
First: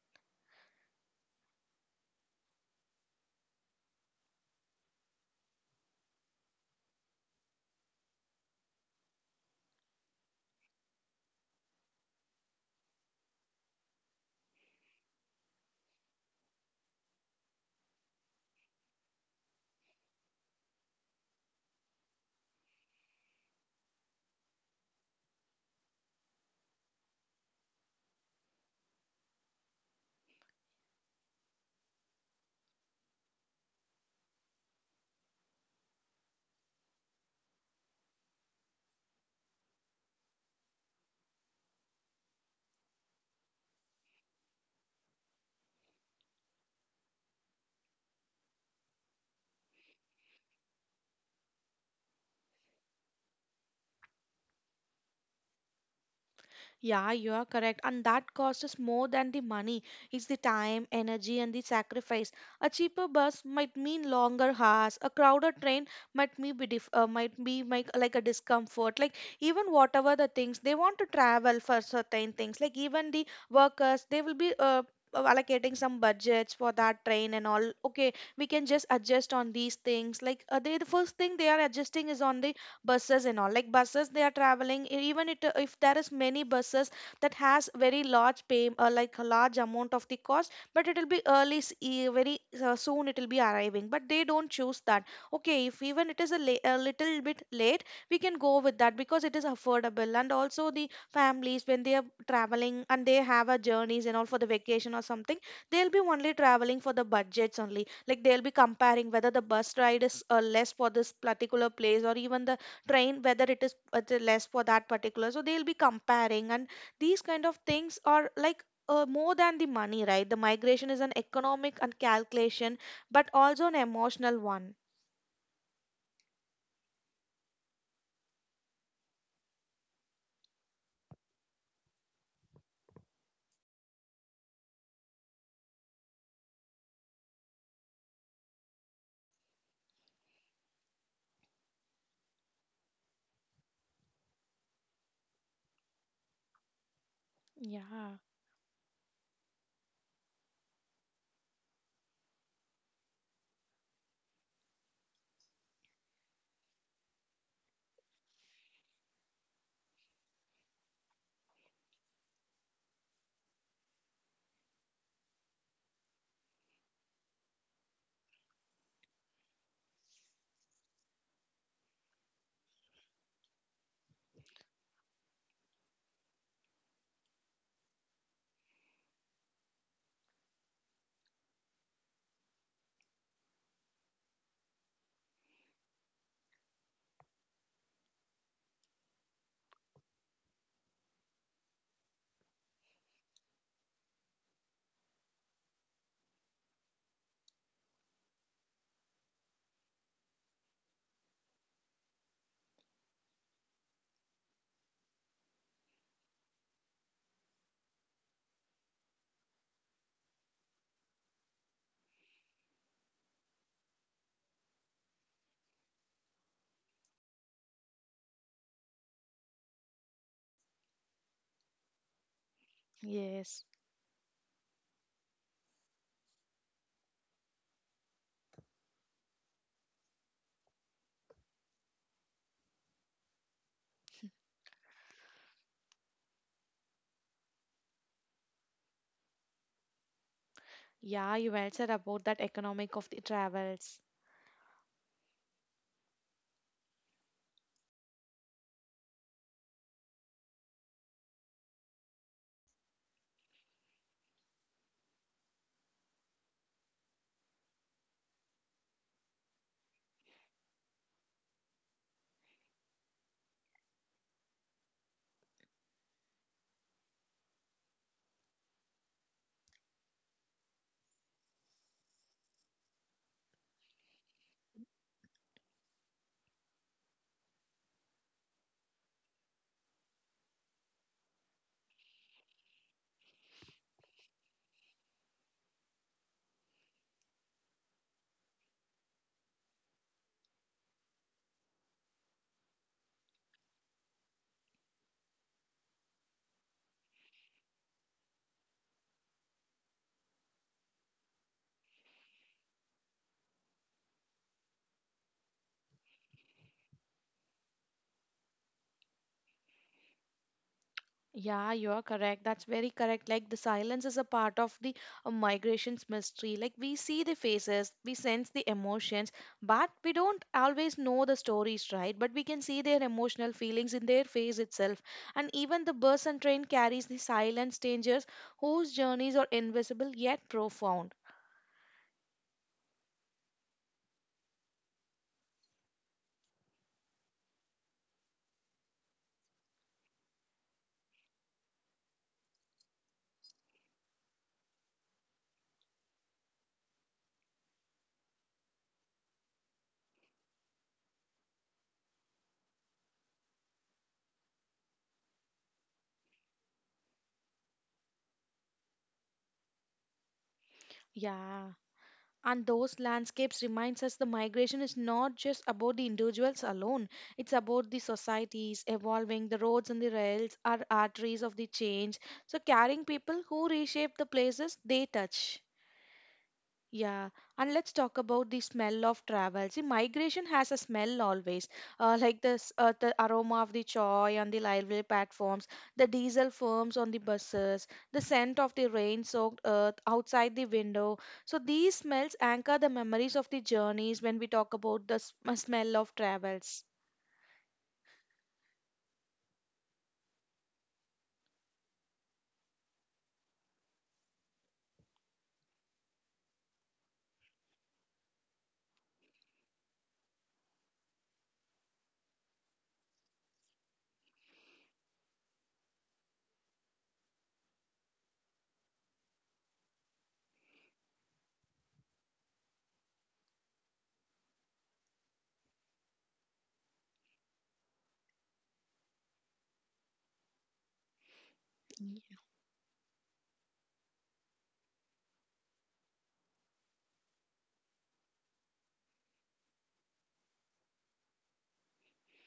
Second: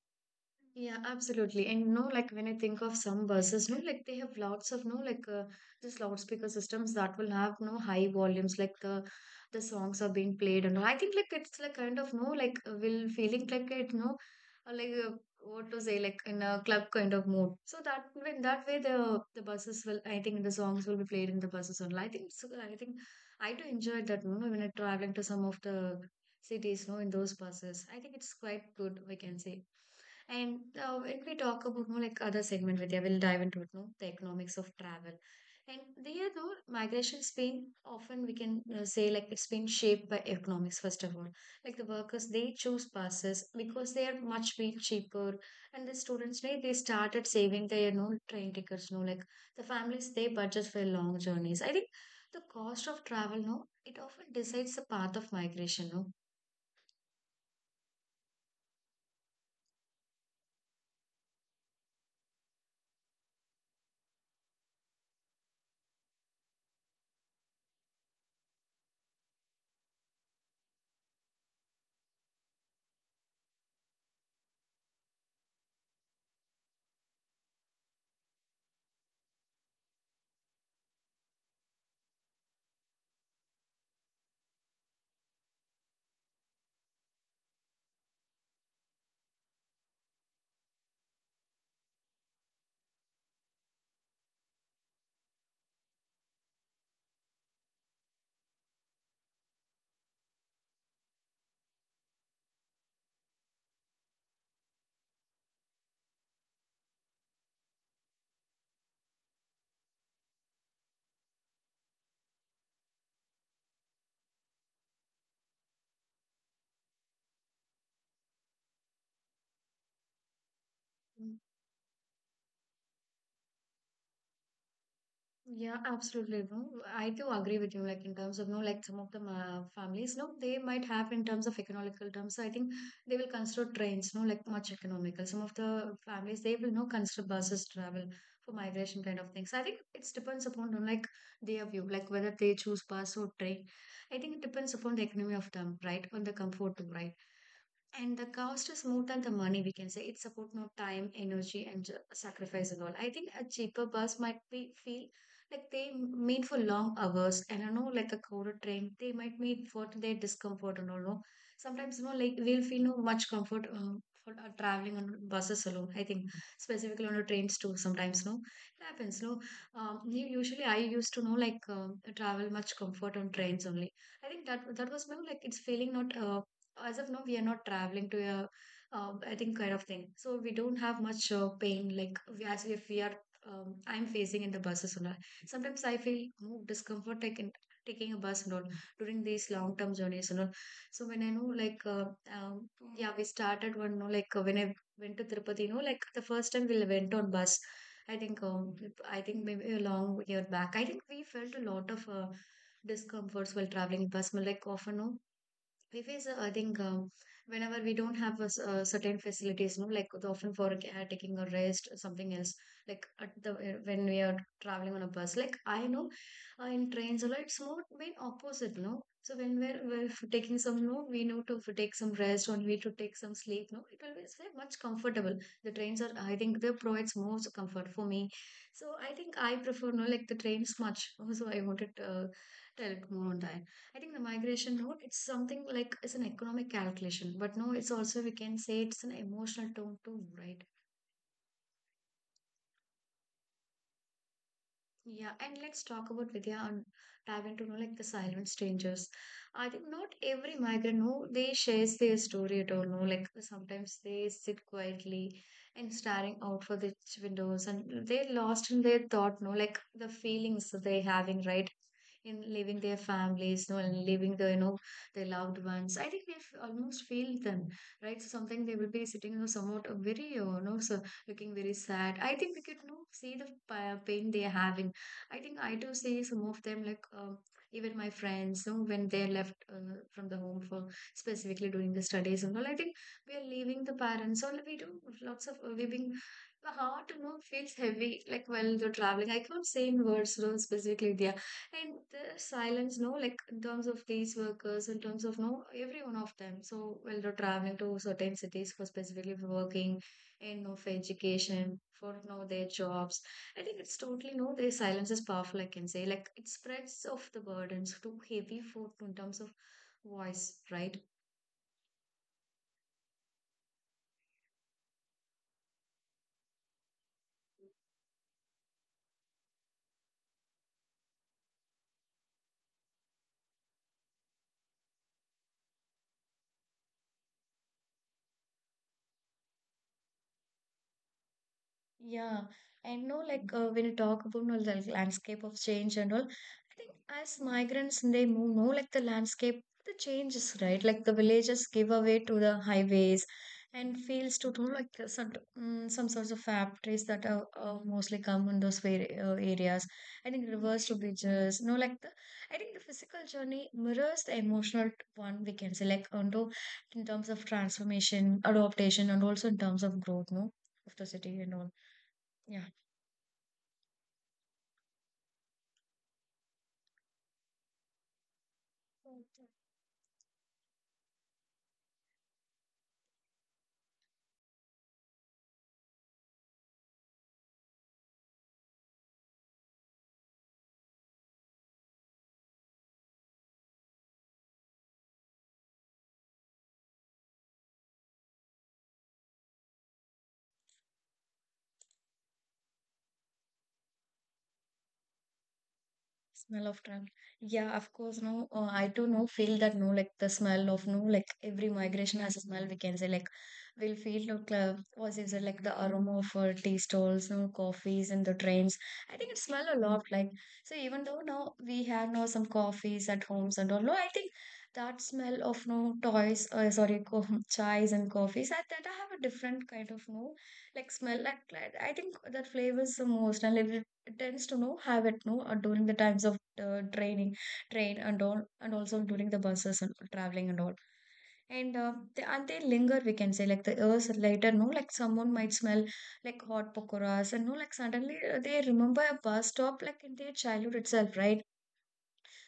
Speaker 2: Yeah, absolutely. And no, like when I think of some buses, no, like they have lots of no, like uh, this loudspeaker systems that will have no high volumes, like the the songs are being played, and all. I think like it's like kind of no, like uh, will feeling like it, no, uh, like uh, what to say, like in a club kind of mood. So that when that way the the buses will, I think the songs will be played in the buses only. I think so. I think I do enjoy that, no, when I'm traveling to some of the cities, no, in those buses. I think it's quite good, we can say. And uh, When we talk about no like other segment, Vidya, we'll dive into it, no, the economics of travel. And there, no, migration's been often we can uh, say like it's been shaped by economics first of all. Like the workers, they choose passes because they are much be cheaper, and the students, they they started saving their no train tickets, no like the families they budget for long journeys. I think the cost of travel, no, it often decides the path of migration, no.
Speaker 1: Yeah, you are correct. And that cost is more than the money. It's the time, energy, and the sacrifice. A cheaper bus might mean longer hours. A crowded train might me be dif- uh, might be like, like a discomfort. Like even whatever the things they want to travel for certain things. Like even the workers, they will be uh, uh, allocating some budgets for that train and all. Okay, we can just adjust on these things. Like uh, they, the first thing they are adjusting is on the buses and all. Like buses, they are traveling e- even it, if there is many buses that has very large pay uh, like a large amount of the cost, but it will be early s- e- very uh, soon it will be arriving, but they don't choose that. Okay, if even it is a, la- a little bit late, we can go with that because it is affordable. And also the families, when they are traveling and they have a journeys and all for the vacation or something, they'll be only traveling for the budgets only. Like they'll be comparing whether the bus ride is uh, less for this particular place or even the train, whether it is uh, the less for that particular. So they'll be comparing. And these kind of things are like uh, more than the money, right? The migration is an economic and calculation, but also an emotional one.
Speaker 2: Yeah, absolutely. No, I do agree with you. Like in terms of no, like some of the uh, families, no, they might have in terms of economical terms. I think they will consider trains, no, like much economical. Some of the families they will no consider buses travel for migration kind of things. I think it depends upon on like their view, like whether they choose bus or train. I think it depends upon the economy of them, right, on the comfort, too, right. And
Speaker 1: Yeah,
Speaker 2: the cost is more than the money, we can say. It's about no time, energy, and ju- sacrifice and all. I think a cheaper bus might be feel like they m- made for long hours. And I know, like a crowded train, they might meet for their discomfort and all. No? Sometimes, you know, like we'll feel no much comfort um, for uh, traveling on buses alone. I think specifically on the trains too. Sometimes, no, it happens. No, um, u- usually I used to know like um travel much comfort on trains only. I think that that was more like it's feeling not. Uh, as of now we are not traveling to a uh, I think kind of thing, so we don't have much uh, pain like we as if we are um, I'm facing in the buses and all. Sometimes I feel more discomfort taking taking a bus and all during these long term journeys and all. So when I know like uh, um, yeah we started one no like uh, when I went to tirupati, you know, like the first time we went on bus. I think um, I think maybe a long year back I think we felt a lot of uh, discomforts while traveling bus like often no, because uh, I think uh, whenever we don't have a, s- uh, certain facilities, no, like the often for uh, taking a rest, or something else, like at the uh, when we are traveling on a bus, like I know uh, in trains, a lot, it's more been opposite, no. So when we're, we're f- taking some, no, we know to f- take some rest or we to take some
Speaker 1: yes.
Speaker 2: sleep, no, it will be it's very much comfortable. The trains are, I think, they provides more comfort for me. So I think I prefer, no, like the trains much. Also, I wanted to uh, tell more on that. I think the migration note, it's something like it's an economic calculation, but no, it's also we can say it's an emotional tone too, right?
Speaker 1: Yeah, you well said about that economic of the travels.
Speaker 2: Yeah, and let's talk about Vidya and dive into you know, like the silent strangers. I think not every migrant, no, they shares their story at all. No, like sometimes they sit quietly and staring out for the ch- windows, and they're lost in their thought. No, like the feelings that they're having right in leaving their families, no, and leaving the you know their loved ones. I think we f- almost feel them, right? So something they will be sitting, you know, somewhat, uh, very, uh, you know, so looking very sad. I think we could, you know, see the pa- pain they are having. I think I do see some of them, like, um, even my friends, you know, when they left uh, from the home for specifically during the studies and all. I think we are leaving the parents, so we do lots of uh, we being the heart, you know, feels heavy like while you're traveling. I can't say in words, you know, specifically there. And the silence, no, like in terms of these workers, in terms of, no, every one of them. So while they're traveling to certain cities for specifically for working and, no, for education, for, no, their jobs. I think it's totally, no, the silence is powerful, I can say. Like it spreads off the burdens too heavy for in terms of voice, right?
Speaker 1: Yeah, you're correct. That's very correct. Like the silence is a part of the uh, migration's mystery. Like we see the faces, we sense the emotions, but we don't always know the stories, right? But we can see their emotional feelings in their face itself. And even the bus and train carries the silent strangers whose journeys are invisible yet profound.
Speaker 2: Yeah, and, no, like, uh, when you talk about, no, the landscape of change and all, I think as migrants they move, no, like the landscape, the changes, right? Like the villages give away to the highways and fields to, no, like the, some, mm, some sorts of factories that are, uh, mostly come in those very, uh, areas. I think rivers to bridges, no, like the, I think the physical journey mirrors the emotional one. We can say like onto in terms of transformation, adaptation, and also in terms of growth, no, of the city and all.
Speaker 1: Yeah.
Speaker 2: Yeah.
Speaker 1: And those landscapes reminds us the migration is not just about the individuals alone. It's about the societies evolving. The roads and the rails are arteries of the change, so carrying people who reshape the places they touch. Yeah, and let's talk about the smell of travel. See, migration has a smell always, uh, like this, uh, the aroma of the choy on the railway platforms, the diesel fumes on the buses, the scent of the rain-soaked earth outside the window. So these smells anchor the memories of the journeys when we talk about the sm- smell of
Speaker 2: Smell of
Speaker 1: travels.
Speaker 2: travel. Yeah, of course. No, uh, I too, no, feel that, no, like the smell of, no, like every migration has a smell. We can say like we'll feel like, uh, what is it like the aroma of, uh, tea stalls, no, coffees in the trains. I think it smell a lot. Like so, even though now we have now some coffees at homes and all, no, I think that smell of, no, toys, uh, sorry, co chais and coffees. I that I have a different kind of, no, like smell. Like, like, I think that flavors the most, and it tends to know have it, no, uh, during the times of uh, training train and all, and also during the buses and traveling and all. And uh, they, and they linger, we can say, like the hours later, no, like someone might smell like hot pakoras, and, no, like suddenly, uh, they remember a bus stop like in their childhood itself, right?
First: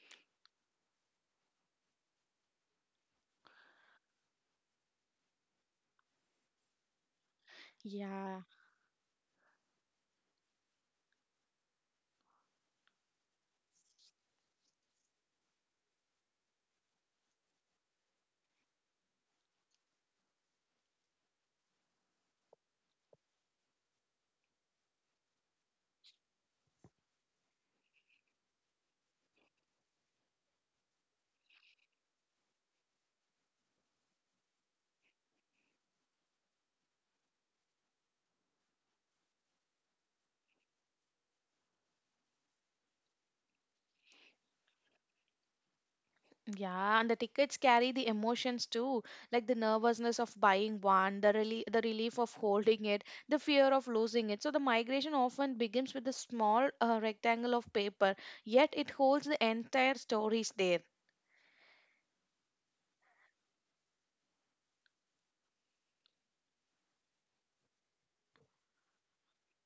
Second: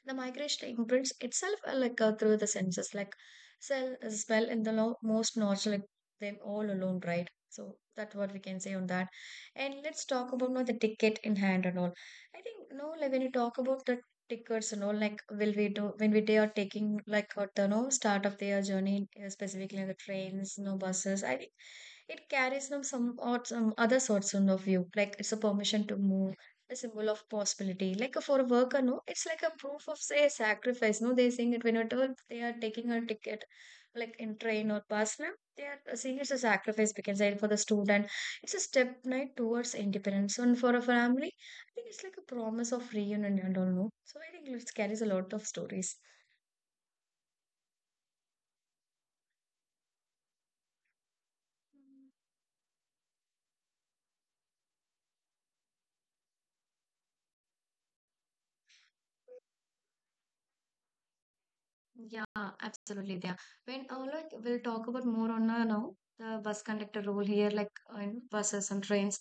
Speaker 2: The migration imprints itself, uh, like, uh, through the senses, like smell, smell in the lo- most nostalgic them all alone, right? So that's what
Speaker 1: Yeah.
Speaker 2: we can say on that. And let's talk about now the ticket in hand and all. I think, no, like when you talk about the tickets and all, like will we do when we they are taking like at the, no, start of their journey, uh, specifically the trains, no, buses. I think it carries them some or some other sorts of view, like it's a permission to move, a symbol of possibility. Like, uh, for a worker, no, it's like a proof of say sacrifice. No, they sing it whenever they are taking a ticket, like in train or bus. No, they are, uh, seeing it's a sacrifice, because and for the student, it's a step night towards independence. And for a family, I think it's like a promise of reunion and all. No, so I think it carries a lot of stories.
Speaker 1: Yeah, and the tickets carry the emotions too, like the nervousness of buying one, the rel the relief of holding it, the fear of losing it. So the migration often begins with a small uh, rectangle of paper, yet it holds the entire stories there.
Speaker 2: Yeah, absolutely. Yeah. When, uh, like we'll talk about more on, uh, now the bus conductor role here, like, uh, in buses and trains.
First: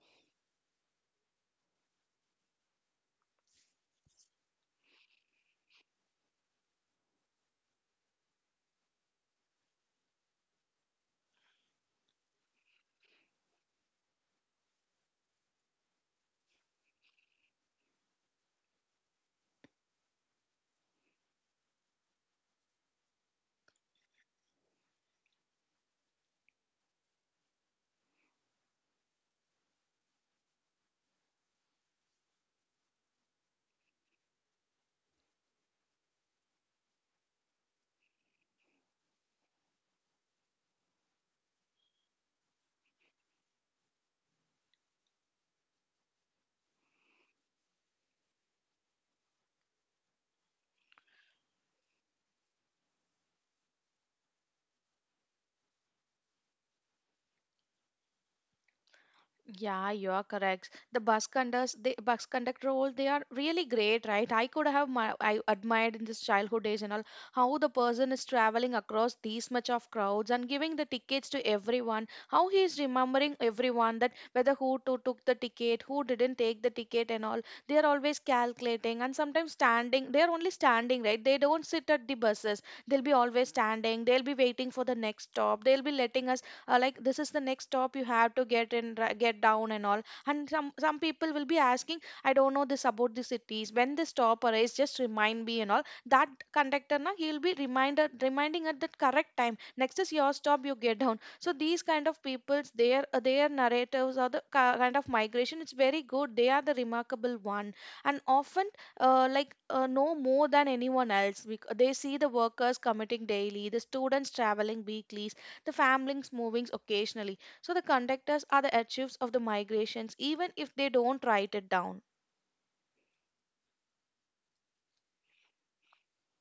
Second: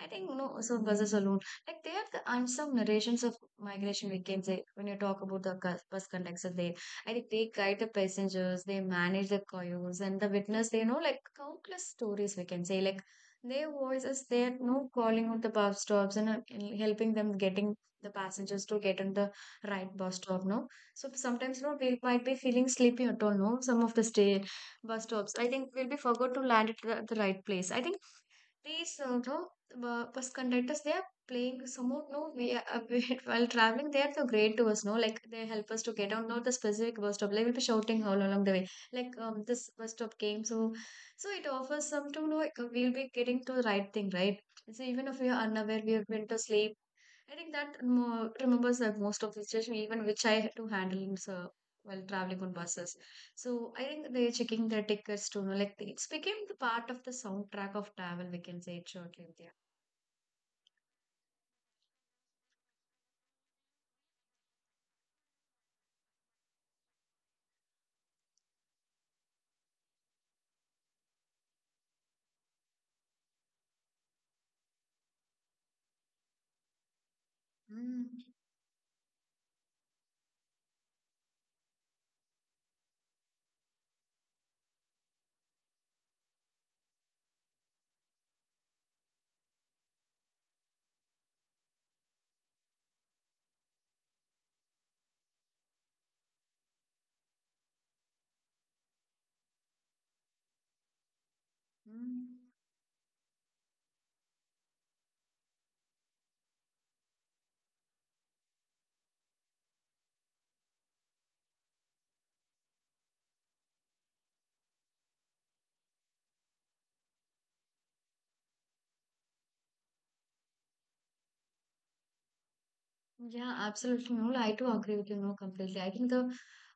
Speaker 2: I think, no, so buses alone, like they are the and some narrations of migration. We can say when you talk about the cus- bus conductor, they I think they guide the passengers, they manage the coils and the witness. They know like countless stories. We can say like their voices. They're, no, calling out the bus stops and, uh, helping them getting the passengers to get on the right bus stop. No, so sometimes, no, we might be feeling sleepy at all, no? Some of the stay bus stops. I think we'll be forgot to land at the, the right place. I think these, uh, no, bu- bus conductors they are playing some of, no, we are, while traveling they are so great to us, no? Like they help us to get on not the specific bus stop. They will be shouting all along the way. Like, um this bus stop came, so so it offers some to know, like, we'll be getting to the right thing, right? So even if we are unaware, we have been to sleep. I think that mo- remembers like most of the situation, even which I had to handle in so, while traveling on buses. So I think they're checking their tickets to know, like it's became the part of the soundtrack of travel. We can say it shortly, yeah.
Speaker 1: Yeah, you are correct. The bus conductors, the bus conductor role, they are really great, right? I could have my, I admired in this childhood days and all how the person is traveling across these much of crowds and giving the tickets to everyone. How he is remembering everyone that whether who to, took the ticket, who didn't take the ticket, and all.
Speaker 2: Mm,
Speaker 1: They are always calculating and sometimes standing. They are only standing, right? They don't sit at the buses. They'll be always standing. They'll be waiting for the next stop. They'll be letting us uh, like this is the next stop you have to get in ri- get down and all. And some some people will be asking, I don't know this about the cities, when this stop arrives just remind me and all. That conductor na, he'll be reminder reminding at the correct time, next is your stop, you get down. So these kind
Speaker 2: mm.
Speaker 1: of peoples, their their narratives or the ki- kind of migration, it's very good. They are the remarkable one, and often uh, like uh, know more than anyone else bec- they see the workers committing daily, the students traveling weekly, the families movings, occasionally. So the conductors are the archives of the migrations, even if they don't write it down.
Speaker 2: Yeah, absolutely. No, I too agree with you. No, completely. I think the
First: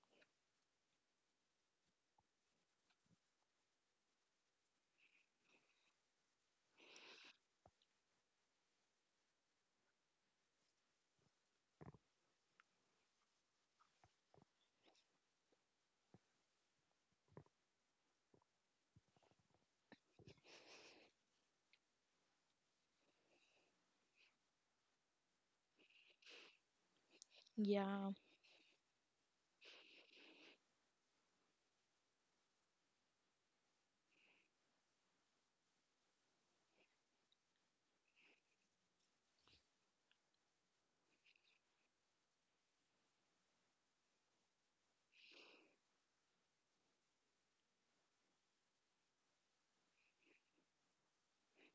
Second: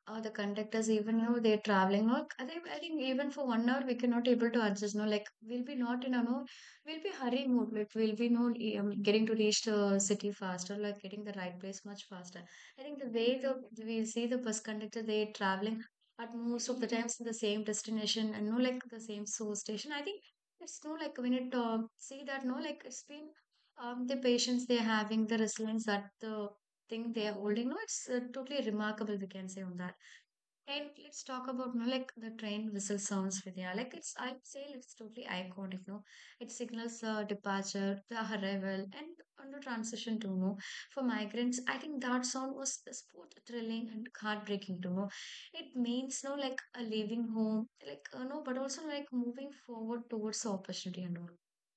Speaker 2: uh, the conductors, even, you know, they're traveling. No, I think I think even for one hour we cannot able to adjust. No, like we'll be not in a, no, we'll be hurry mode. Like we'll be, no, um, getting to reach the city faster, like getting the right place much faster. I think the way the we see the bus conductor, they're traveling at most of the times to the same destination and, no, like the same source station. I think it's, no, like when it, uh, see that, no, like it's been, um, the patience they're having, the resilience that the thing they're holding, no, it's,
Speaker 1: Yeah.
Speaker 2: uh, totally remarkable. We can say on that. And let's talk about, no, like the train whistle sounds, Vidya. Like it's, I'd say it's totally iconic. No, it signals the departure, the arrival, and on the transition to, no. For migrants, I think that sound was is both thrilling and heartbreaking to know. It means, no, like a leaving home, like, uh, no, but also like moving forward towards opportunity and all.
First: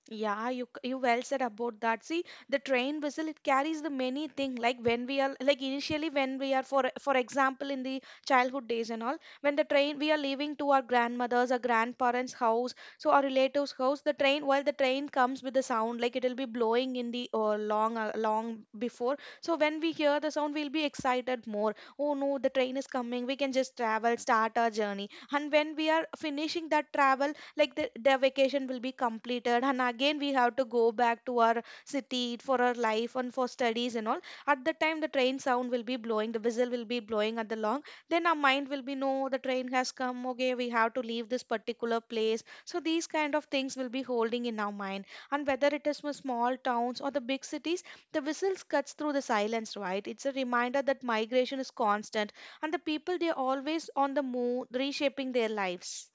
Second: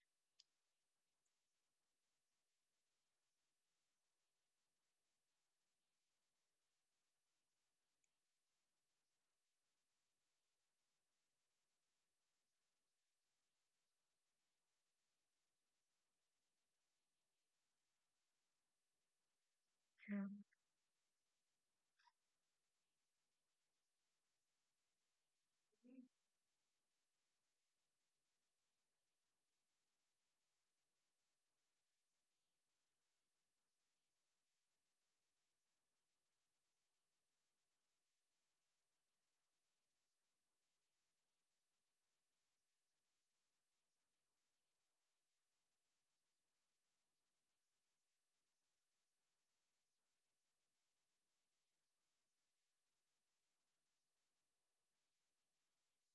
Speaker 1: Yeah, you c- you well said about that. See, the train whistle it carries the many thing, like when we are like initially when we are for for example in the childhood days and all, when the train we are leaving to our grandmother's or grandparents' house, so our relatives' house, the train while the train comes with the sound, like it'll be blowing in the uh, long uh, long before. So when we
Speaker 2: Yeah.
Speaker 1: hear the sound, we'll be excited more. Oh no, the train is coming. We can just travel, start our journey. And when we are finishing that travel, like the, their vacation will be completed and again we have to go back to our city for our life and for studies and all. At the time the train sound will be blowing, the whistle will be blowing at the long, then our mind will be, no, the train has come, okay, we have to leave this particular place. So these kind of things will be holding in our mind. And whether it is from small towns or the big cities, the whistles cuts through the silence, right? It's a reminder that migration is constant and the people, they're always on the move, reshaping their lives.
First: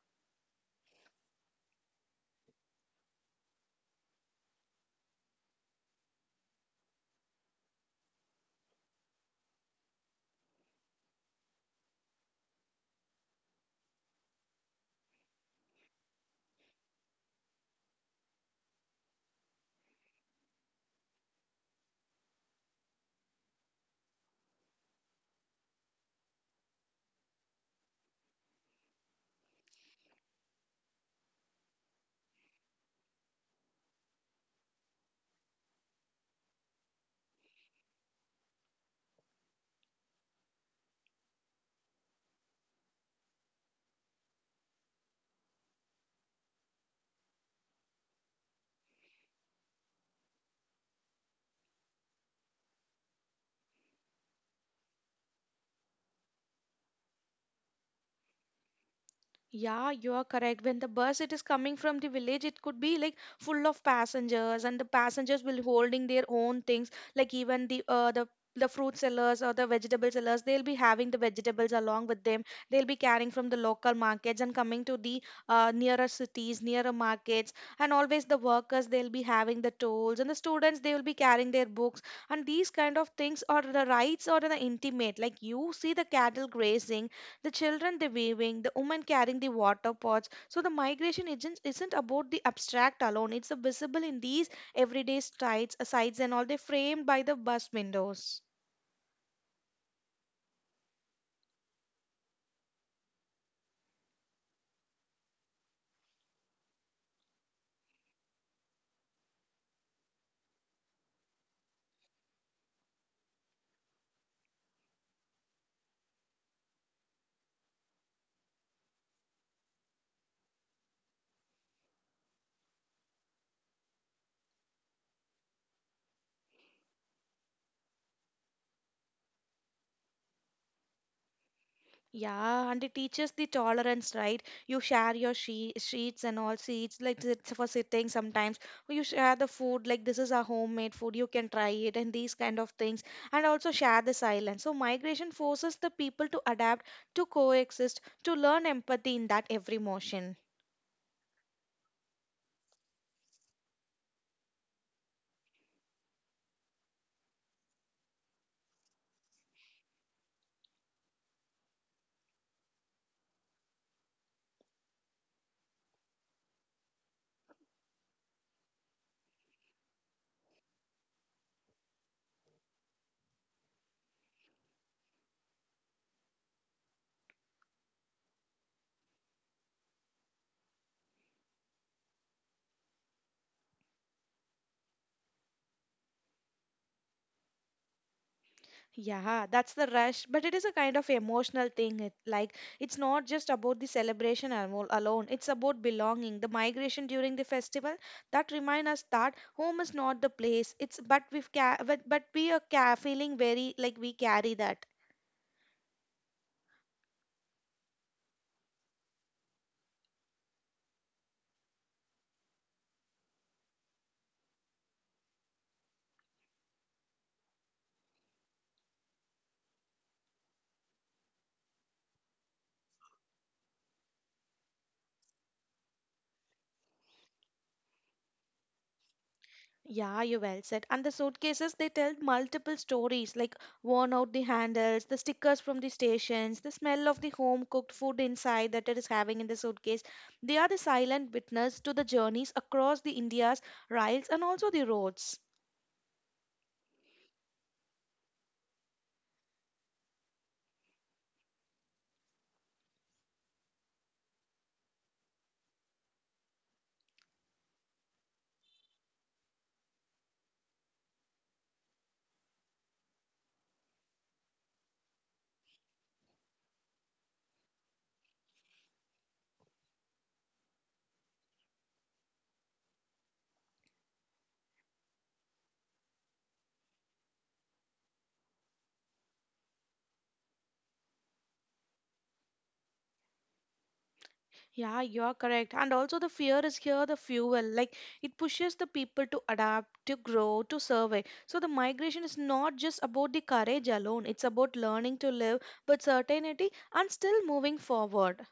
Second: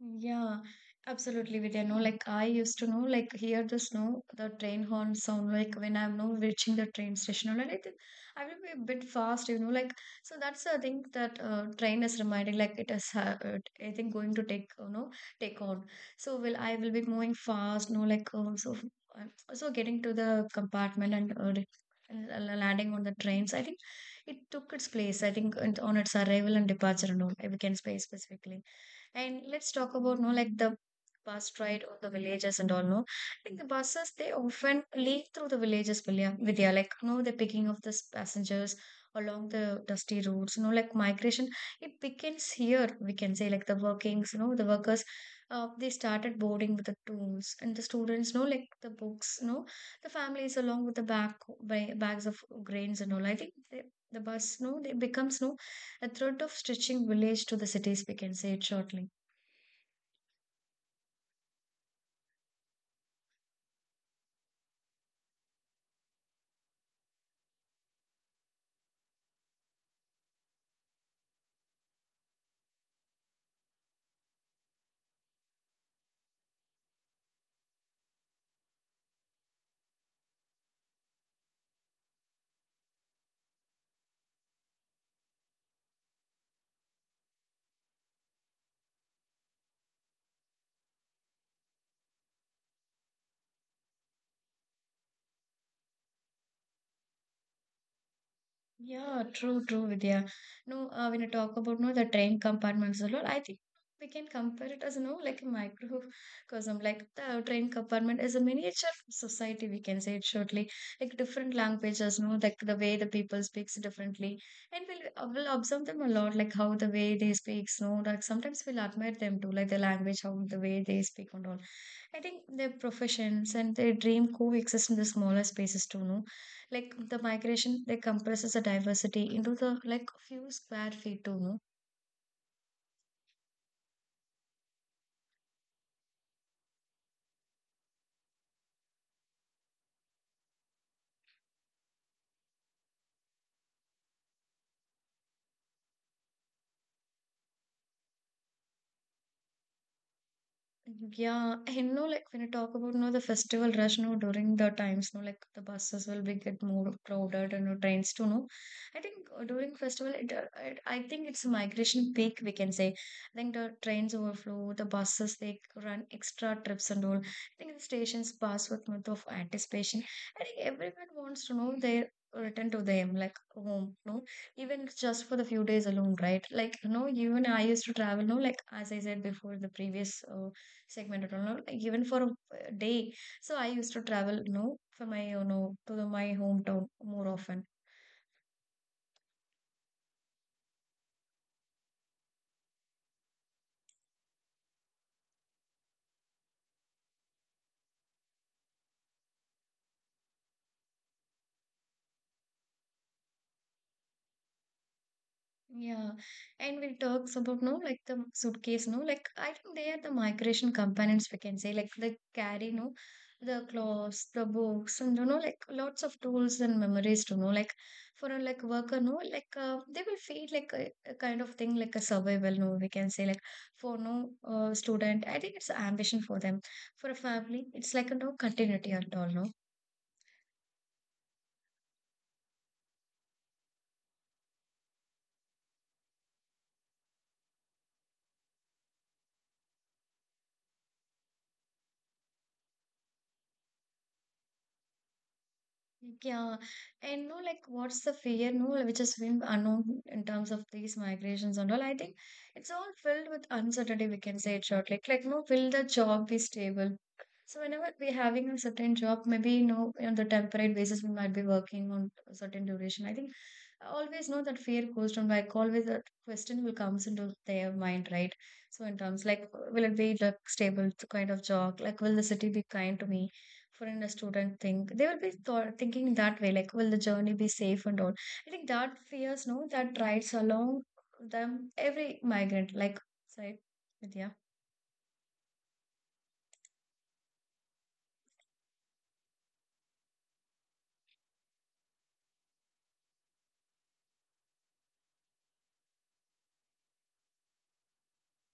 Speaker 2: Yeah, absolutely, Vidya. No, like I used to know, like hear the snow, the train horn sound, like when I'm, no, reaching the train station, and I think I will be a bit fast, you know, like so that's the thing that, uh, train is reminding, like it is, uh, it- I think going to take, you know, take on. So will I will be moving fast, no, like, um, so, um, so getting to the compartment and, uh, and l- landing on the trains. I think it took its place. I think and on its arrival and departure, no, we can say specifically. And let's talk about, no, like the bus ride or the villages and all, no. Like the buses they often leak through the villages, Vilya Vidya. Like, no, the picking of the s- passengers along the dusty roads, you know, like migration. It begins here, we can say, like the workings, you know, the workers, uh, they started boarding with the tools and the students, you know like the books, you know the families along with the back ba- bags of grains and all. I think they, the bus, no, they becomes, no, a thread of stretching village to the cities, we can say it shortly.
Speaker 1: Yeah, you are correct. When the bus it is coming from the village, it could be like full of passengers, and the passengers will holding their own things, like even the uh, the the fruit sellers or the vegetable sellers. They'll be having the vegetables along with them. They'll be carrying from the local markets and coming to the uh, nearer cities, nearer markets, and always the workers they'll be having the tools, and the students they will be carrying their books, and these kind of things are the rights or the intimate. Like you see the cattle grazing, the children they waving, the women carrying the water pots. So the migration isn't isn't about the abstract alone. It's visible in these everyday sights, sights and all. They framed by the bus windows.
Speaker 2: Yeah, true, true, Vidya. No, uh, when you talk about, no, the train compartments a lot, I think we can compare it as, no, like a microcosm. Like the train compartment is a miniature society, we can say it shortly. Like different languages, no, like the way the people speaks differently, and we'll uh, we'll observe them a lot, like how the way they speaks, no, like sometimes we'll admire them too, like the language, how the way they speak and all. I think their professions and their dream coexist in the smaller spaces too, no? Like the migration, they compresses the diversity into the like few square feet too, no?
Speaker 1: Yeah, and it teaches the tolerance, right? You share your she- sheets and all seats, like sit- for sitting sometimes. Or you share the food, like this is a homemade food, you can try it, and these kind of things. And also share the silence. So, migration forces the people to adapt, to coexist, to learn empathy in that every motion.
Speaker 2: Yeah, and know, like when I talk about, no, the festival rush, no, during the times, no, like the buses will be get more crowded and, no, trains too, no. I think, uh, during festival, it, uh, it I think it's a migration peak we can say. I think the trains overflow, the buses they run extra trips and all. I think the stations pass with month of anticipation. I think everyone wants to know their return to them like home, no. Even it's just for the few days alone, right? Like you know, even I used to travel, no, like as I said before, the previous. Uh, segment at all, no, like even for a uh, day. So I used to travel, you know, for my, you know, to the, my hometown more often.
Speaker 1: Yeah, that's the rush, but it is a kind of emotional thing. It, like, it's not just about the celebration amo- alone, it's about belonging. The migration during the festival that remind us that home is not the place. It's but we've ca- but, but we are ca- feeling very like we carry that.
Speaker 2: Yeah, and we talks about no like the suitcase, no like I think they are the migration companions we can say like they carry no the clothes, the books, and you know like lots of tools and memories to know like for a like worker, no like uh, they will feel like a, a kind of thing like a survival, no we can say like for no uh, student, I think it's ambition for them. For a family, it's like a no continuity at all, no.
Speaker 1: Yeah, you well said. And the suitcases, they tell multiple stories like worn out the handles, the stickers from the stations, the smell of the home cooked food inside that it is having in the suitcase. They are the silent witness to the journeys across the India's rails and also the roads.
Speaker 2: Like, yeah, and no, like what's the fear, no, which has been unknown in terms of these migrations and all. I think it's all filled with uncertainty, we can say it shortly. Like, like, no, will the job be stable? So whenever we're having a certain job, maybe you know, on the temporary basis we might be working on a certain duration. I think I always know that fear goes down like always that question will comes into their mind, right? So in terms like will it be like stable kind of job? Like will the city be kind to me? Foreign a student think they will be thought, thinking that way like will the journey be safe and all. I think that fears no that rides along them every migrant like said, Vidya.
Speaker 1: Yeah, you are correct. And also, the fear is here the fuel. Like, it pushes the people to adapt, to grow, to survey. So, the migration is not just about the courage alone, it's about learning to live with certainty and still moving forward.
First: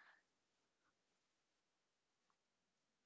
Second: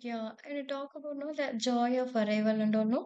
Speaker 2: Yeah, and you talk about no the joy of arrival and all no.